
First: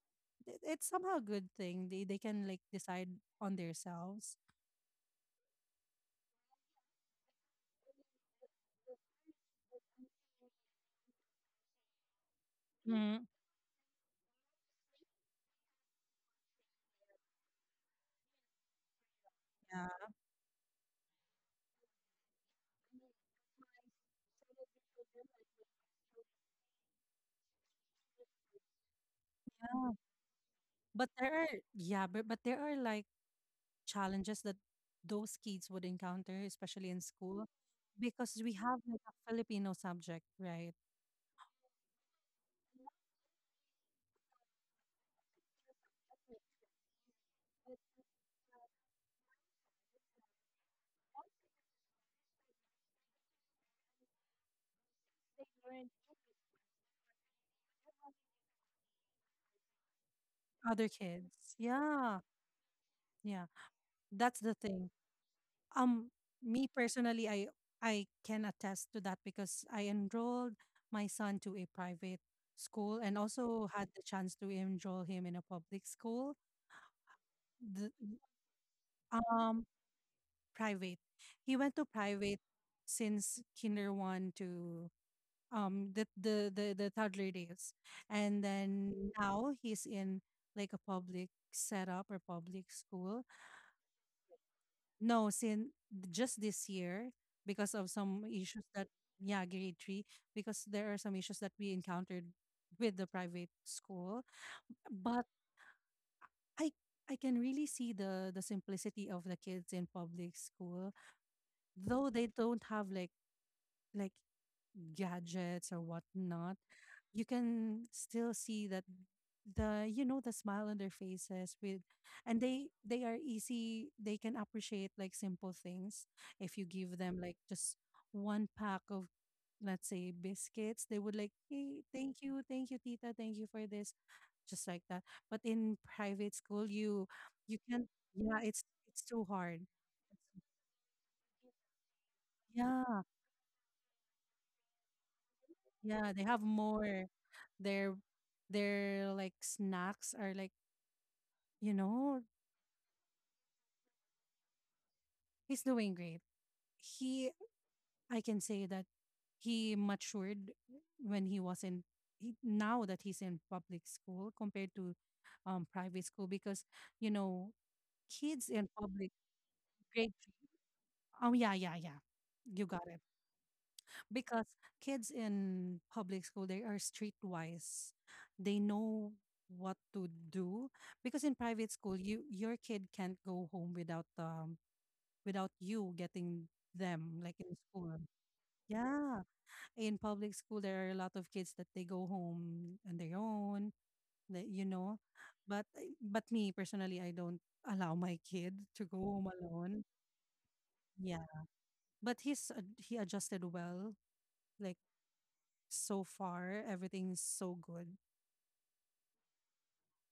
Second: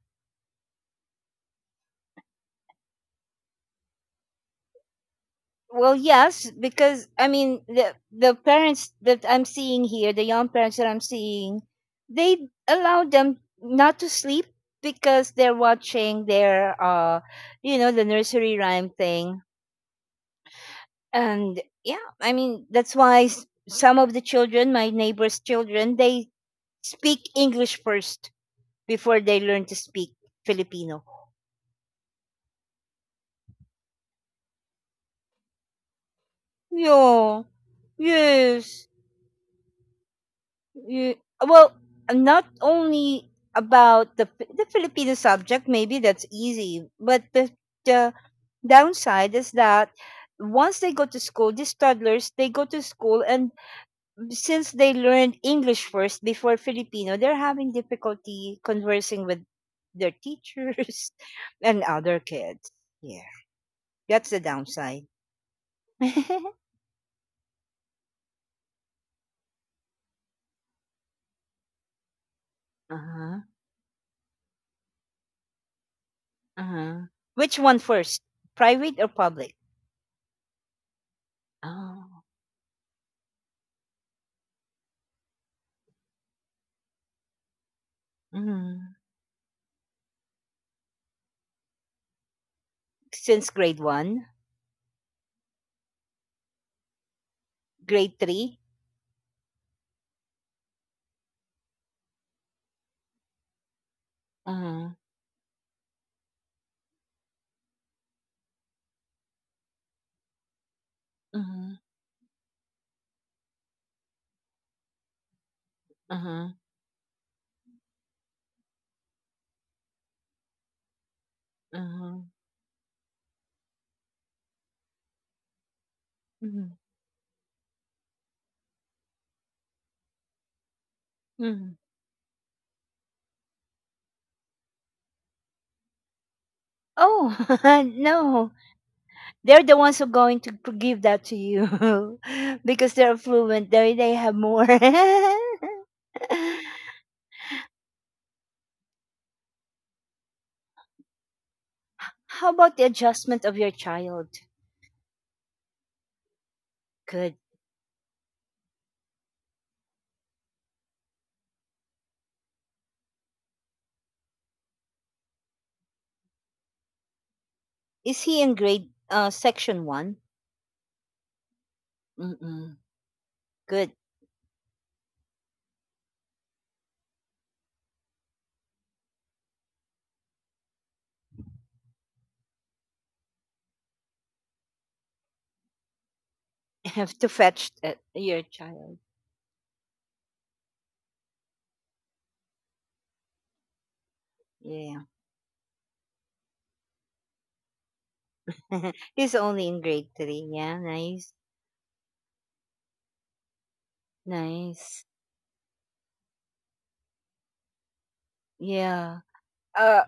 B: it- it's somehow a good thing. They can like decide on themselves.
A: Well, yes, because I mean the parents that I'm seeing here, the young parents that I'm seeing, they allow
B: Mm.
A: them not to sleep because they're watching their the nursery rhyme thing.
B: Yeah.
A: And yeah, I mean that's why, some of the children, my neighbors' children, they speak English first before they learn to
B: Yeah.
A: speak Filipino.
B: But there are, yeah, but there are like challenges that those kids would encounter, especially in
A: Yeah.
B: school, because we have
A: Yes.
B: like a Filipino subject, right?
A: Y- well, not only about the Filipino subject, maybe that's easy, but the downside is that once they go to school, these toddlers they go to school, and since they learned English first before Filipino, they're having difficulty conversing with their
B: Other
A: teachers
B: kids.
A: and
B: Yeah.
A: other kids. Yeah,
B: Yeah.
A: that's
B: That's
A: the
B: the thing.
A: downside.
B: Um, Me personally, I can attest to that because I enrolled my son to a private school and
A: Uh-huh.
B: also had the chance to enroll him in a public school.
A: Uh-huh. Which one
B: The,
A: first? Private or public?
B: um, private. He went to
A: Oh.
B: private since kinder one to the toddler days, and then
A: Mm.
B: now he's in like a public setup or public school.
A: Since grade 1,
B: No, since just this year, because of some
A: grade
B: issues
A: 3?
B: that, yeah, grade three, because there are some issues that we encountered with the private school.
A: Uh-huh.
B: But I I can really see the simplicity of the kids in public school,
A: Uh-huh.
B: though they don't have like like gadgets or whatnot.
A: Uh-huh.
B: You can still see that the, the smile on their faces with,
A: Uh-huh.
B: and they are easy, they can appreciate like simple things if you
A: Mm-hmm.
B: give them like just one pack of, let's say, biscuits, they would like,
A: Mm-hmm.
B: hey, thank you, thank you, tita, thank you for this, just like that. But in private school, you
A: Oh,
B: you can, yeah,
A: no.
B: it's too hard.
A: They're the ones who are going to, give that to you because
B: Yeah,
A: they're fluent. They have more.
B: yeah, they have more, their their like snacks are like, you know.
A: How about the adjustment of your child?
B: He's doing great. He,
A: Good.
B: I can say that he matured when he was in, he, now that he's in public school compared to private school because, you know,
A: Is he
B: kids
A: in
B: in
A: grade
B: public,
A: section
B: grade,
A: 1?
B: three, oh, yeah, yeah, yeah. You
A: Mm-mm.
B: got it.
A: Good.
B: Because kids in public school, they are streetwise. They know what to do. Because in private school, your kid can't go home without without you getting them
A: Have to
B: like in
A: fetch
B: school.
A: that, your child.
B: Yeah. In public school there are a lot of kids that they go home on their own that,
A: Yeah.
B: but me personally, I don't allow my kid to go home
A: He's only
B: alone.
A: in grade 3. Yeah,
B: Yeah,
A: nice.
B: but he adjusted well, like,
A: Nice.
B: so far everything's so good.
A: Yeah. Uh,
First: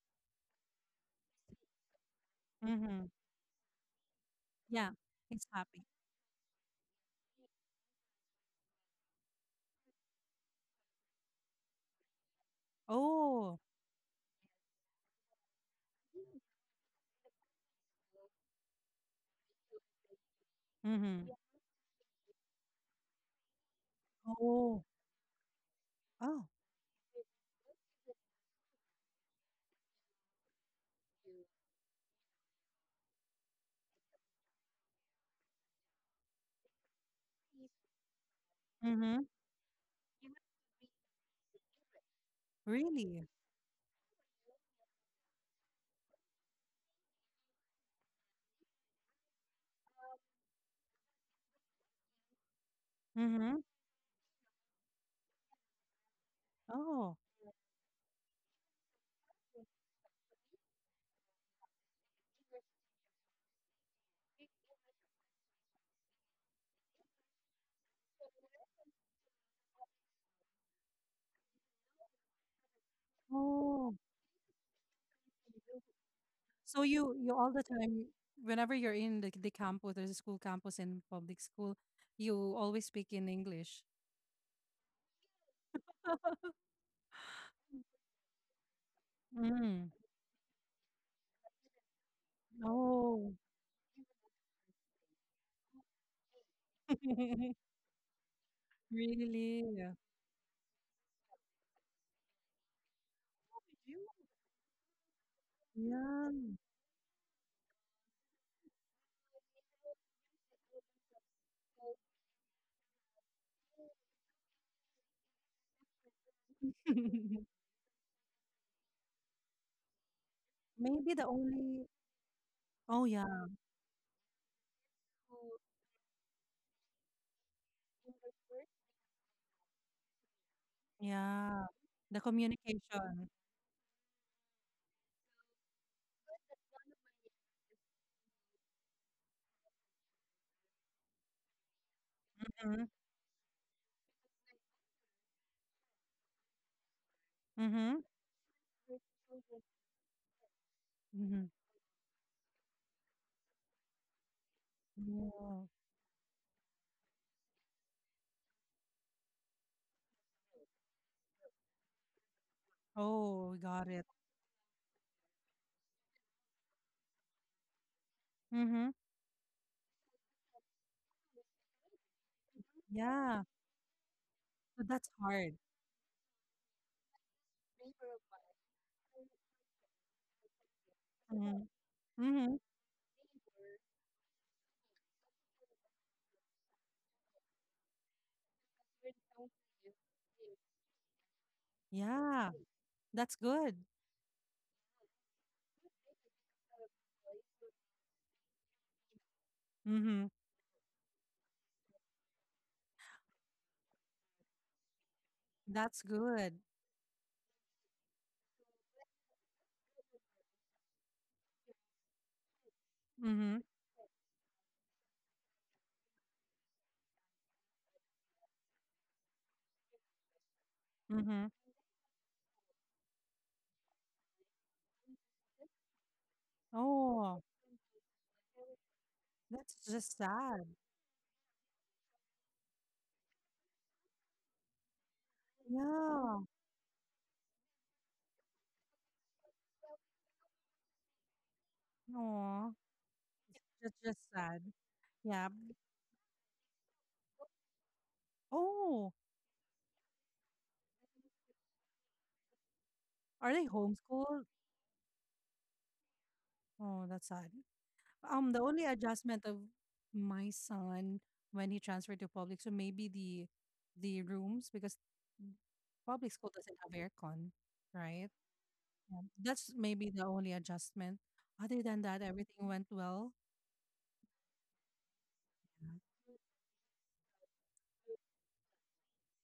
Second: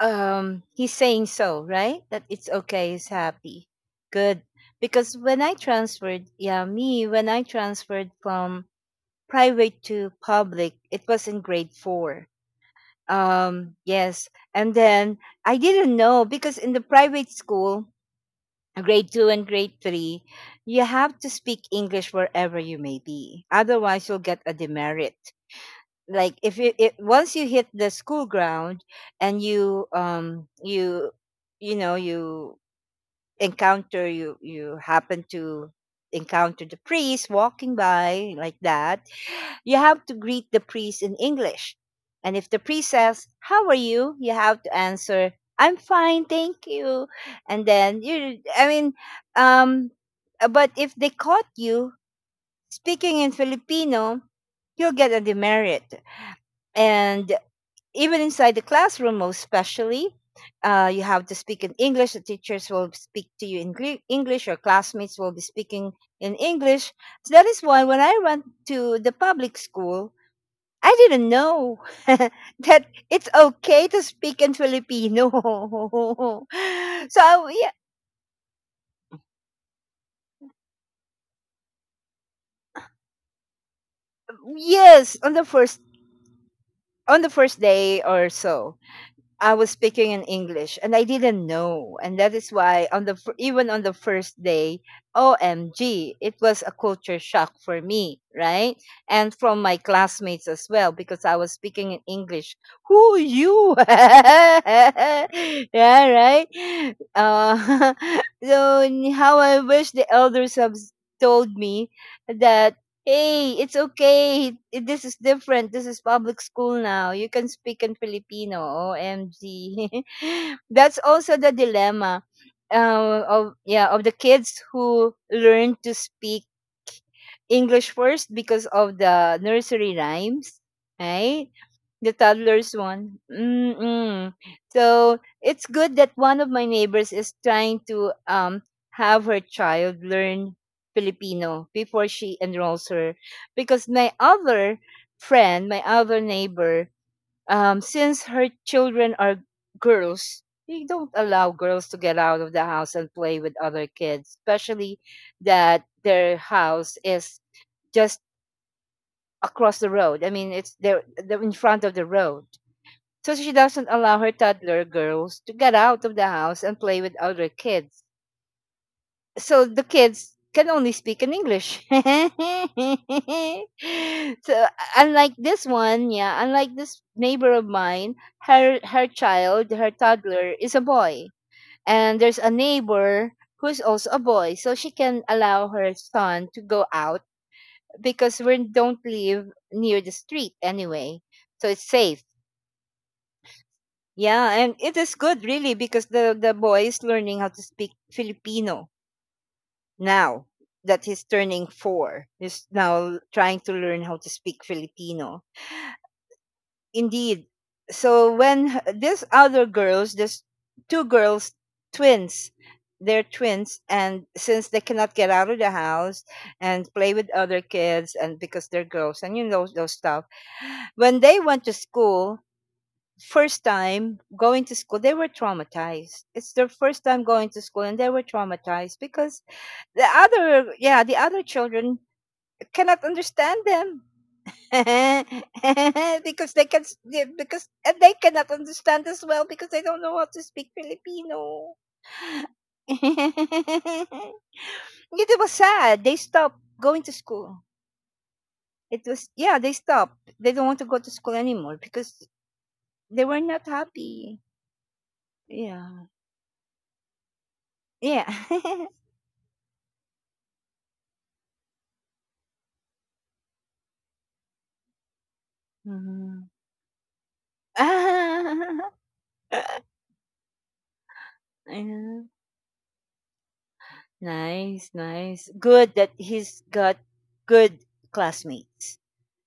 A: um, he's saying so, right? That it's okay,
B: Mm-hmm.
A: he's happy. Good.
B: Yeah,
A: Because when
B: he's
A: I
B: happy.
A: transferred, yeah, me when I transferred from private to public, it was in grade 4.
B: Oh.
A: Um, yes, and then I didn't know because in the private school, grade 2 and grade 3, you have to
B: Mm-hmm.
A: speak English wherever you may be. Otherwise, you'll get a
B: Oh.
A: demerit, like
B: Oh.
A: if you it, once you hit the school ground and you know you you happen to encounter the priest walking by like that,
B: Mm-hmm.
A: you have to greet the priest in English. And if the priest says
B: Really?
A: how are you, you have to answer, I'm fine, thank you. And then you I mean, um but if they caught you speaking in
B: Mm-hmm.
A: Filipino, you'll get a demerit.
B: Oh.
A: And even inside the classroom, most especially, you have to speak in English. The teachers will speak to you in English. Your classmates will be speaking in English. So that is why when I went to the public school, I didn't know that it's okay
B: Oh.
A: to speak in Filipino.
B: So you
A: So
B: all the
A: yeah,
B: time, whenever you're in the, campus, there's a school campus in public school, you always speak in English.
A: yes, on the first, day or so, I was
B: Mm.
A: speaking in English and I didn't know. And that is why on the
B: Oh,
A: even on the first day, OMG, it was a culture shock for me, right? And from my
B: really?
A: classmates as well because I was speaking in English. Who you?
B: You?
A: Yeah,
B: Yeah.
A: right? Uh, so, how I wish the elders have, told me that, hey, it's okay. This is different. This is public school now. You can speak in Filipino. OMG. That's
B: Maybe the
A: also the
B: only.
A: dilemma,
B: Oh
A: of
B: yeah,
A: yeah of the kids who learn to speak English first because of the nursery rhymes, right?
B: yeah.
A: The
B: The
A: toddlers one.
B: communication.
A: Mm-mm. So it's good that one of my neighbors is trying to, have her child learn Filipino before she
B: Mm-hmm.
A: enrolls her, because my other friend, my other neighbor,
B: Mm-hmm.
A: since her children are girls, they don't
B: Mm-hmm.
A: allow girls to get out of the house and play with other kids, especially
B: Yeah.
A: that their house is just across the road. I mean, it's there in front of the road. So she
B: Oh, got
A: doesn't
B: it.
A: allow her toddler girls to get out of the house and play with other kids.
B: Mm-hmm.
A: So the kids can only speak in English. So
B: Yeah. But that's
A: unlike
B: hard.
A: this one, yeah, unlike this neighbor of mine, her child, her toddler is a boy.
B: Mm-hmm.
A: And there's a
B: Mm-hmm.
A: neighbor who's also a boy. So she can allow her son to go out because we don't live near the street anyway. So it's safe.
B: Yeah. That's good.
A: Yeah, and it is good really because the boy is learning how to speak Filipino
B: Mm-hmm.
A: now that he's turning 4. He's now trying to learn how to speak Filipino.
B: That's good.
A: Indeed. So when, these other girls, there's two girls, twins, they're
B: Mhm,
A: twins, and since they cannot get out of the house and play with other kids and because they're girls, and you know those stuff, when they
B: mhm.
A: went to school first time going to school, they were traumatized. It's their first time
B: Oh,
A: going to school and they were traumatized because
B: that's
A: the
B: just sad.
A: other, yeah, the other children cannot understand them
B: Yeah.
A: because they cannot understand as well because they don't know how to speak Filipino.
B: Oh, that's just sad.
A: It was
B: Yeah.
A: sad. They stopped going to school. It
B: Oh,
A: was, yeah, they stopped. They don't want to go to school anymore because they were
B: are
A: not
B: they
A: happy.
B: homeschooled?
A: Yeah.
B: Oh, that's sad.
A: Yeah.
B: The only adjustment of my son when he transferred to public, so maybe the rooms because public
A: Mhm.
B: school doesn't have aircon, right? Yeah. That's maybe the only adjustment. Other than
A: Yeah.
B: that, everything went well.
A: Nice, nice. Good
B: Yeah.
A: that he's got good classmates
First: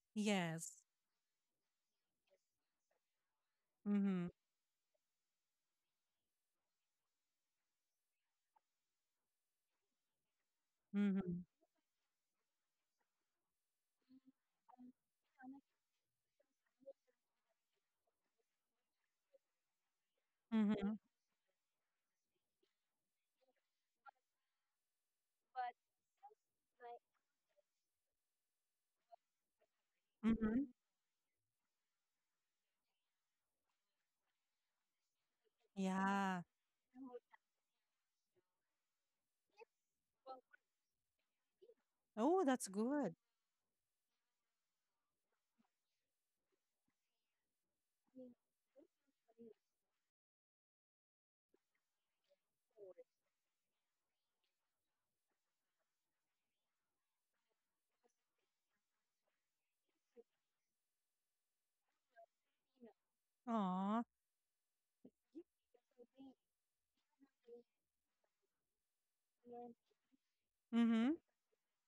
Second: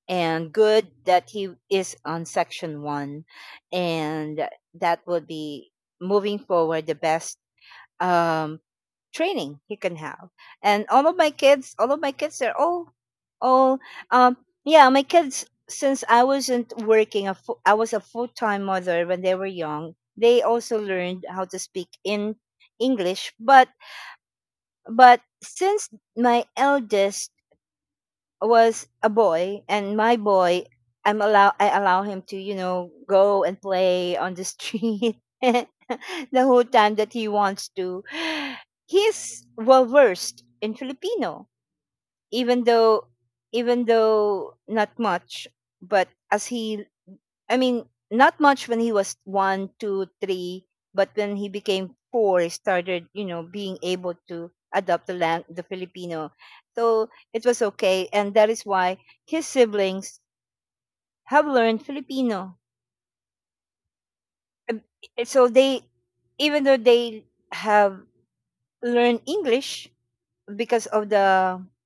A: and
B: Yes.
A: good that he is on section 1.
B: Mhm,
A: And that will be moving forward the best um training he can have. And all of my
B: mhm,
A: kids, all of my kids, they're all, um, yeah, my kids. Since I wasn't working, I was a full time mother when they were young. They also
B: mhm.
A: learned how to speak in English, but since my eldest was a boy, and my boy,
B: Mhm.
A: I allow him to, you know, go and play on the street
B: Yeah.
A: the whole time that he wants to, he's well versed in Filipino
B: Oh,
A: even
B: that's
A: though,
B: good.
A: even though not much, but as he, I mean, not much when he was one, two, three, but when he became four, he started, you know, being able to adopt the land, the Filipino. So it was okay, and that is why his siblings have learned Filipino.
B: Aw.
A: Um, So they, even though they have learned English because of
B: Mhm.
A: the,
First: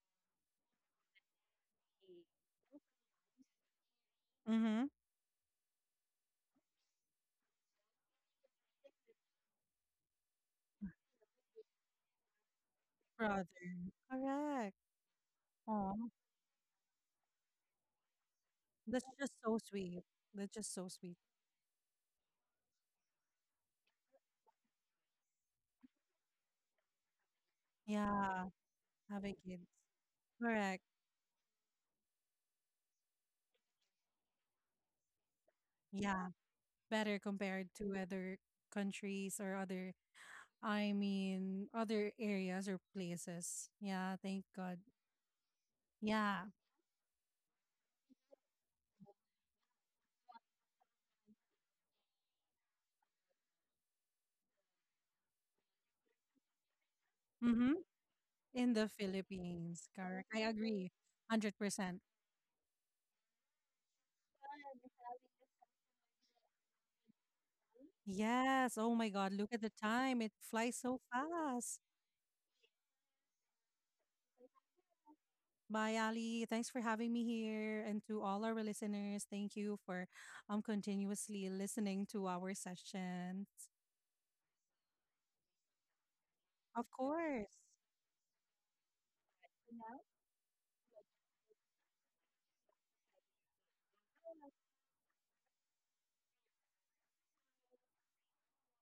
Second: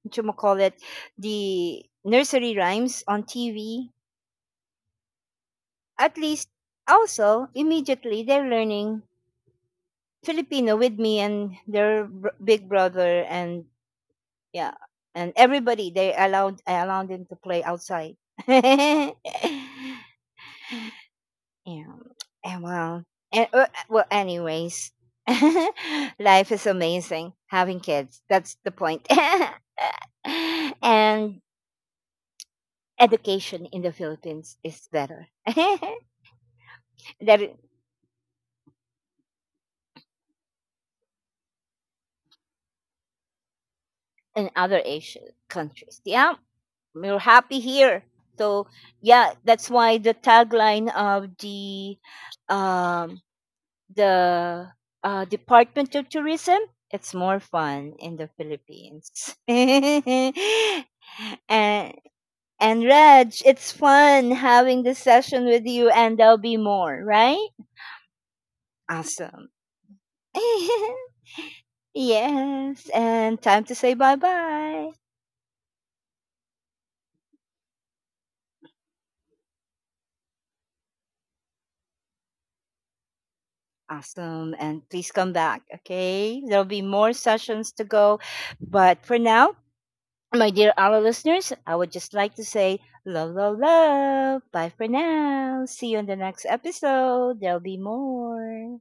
A: what you call it, the nursery rhymes on TV,
B: Mhm.
A: at least also immediately they're learning Filipino with me and their, big brother,
B: Brother.
A: and
B: Correct.
A: yeah, and everybody,
B: Aw.
A: they allowed I allowed them to play outside.
B: That's
A: Yeah.
B: just so sweet. That's just so sweet.
A: And well anyways, life is amazing having kids.
B: Yeah.
A: That's the point.
B: Having kids. Correct.
A: And education in the Philippines is better
B: Yeah. Better
A: than
B: compared to other countries or other, I mean, other areas or places. Yeah. Thank
A: in
B: God.
A: other Asian countries. Yeah.
B: Yeah.
A: We're happy here. So yeah, that's why the tagline of the, um, the, Department of Tourism, it's more
B: Mhm.
A: fun in the
B: In the
A: Philippines.
B: Philippines. Correct.
A: and
B: I agree.
A: and
B: 100%.
A: Raj, it's fun having this session with you, and there'll be more, right?
B: Yes. Oh my God.
A: Awesome.
B: Look at the time. It flies so fast.
A: Yes, and time to say bye bye.
B: Bye, Ali. Thanks for having me here. And to all our listeners, thank you for continuously listening to our session.
A: Awesome. And please come back. Okay. There'll be
B: Of
A: more
B: course.
A: sessions to go. But for now, my dear our listeners, I would just like to say love, love, love. Bye for now. See you in the next episode. There'll be more.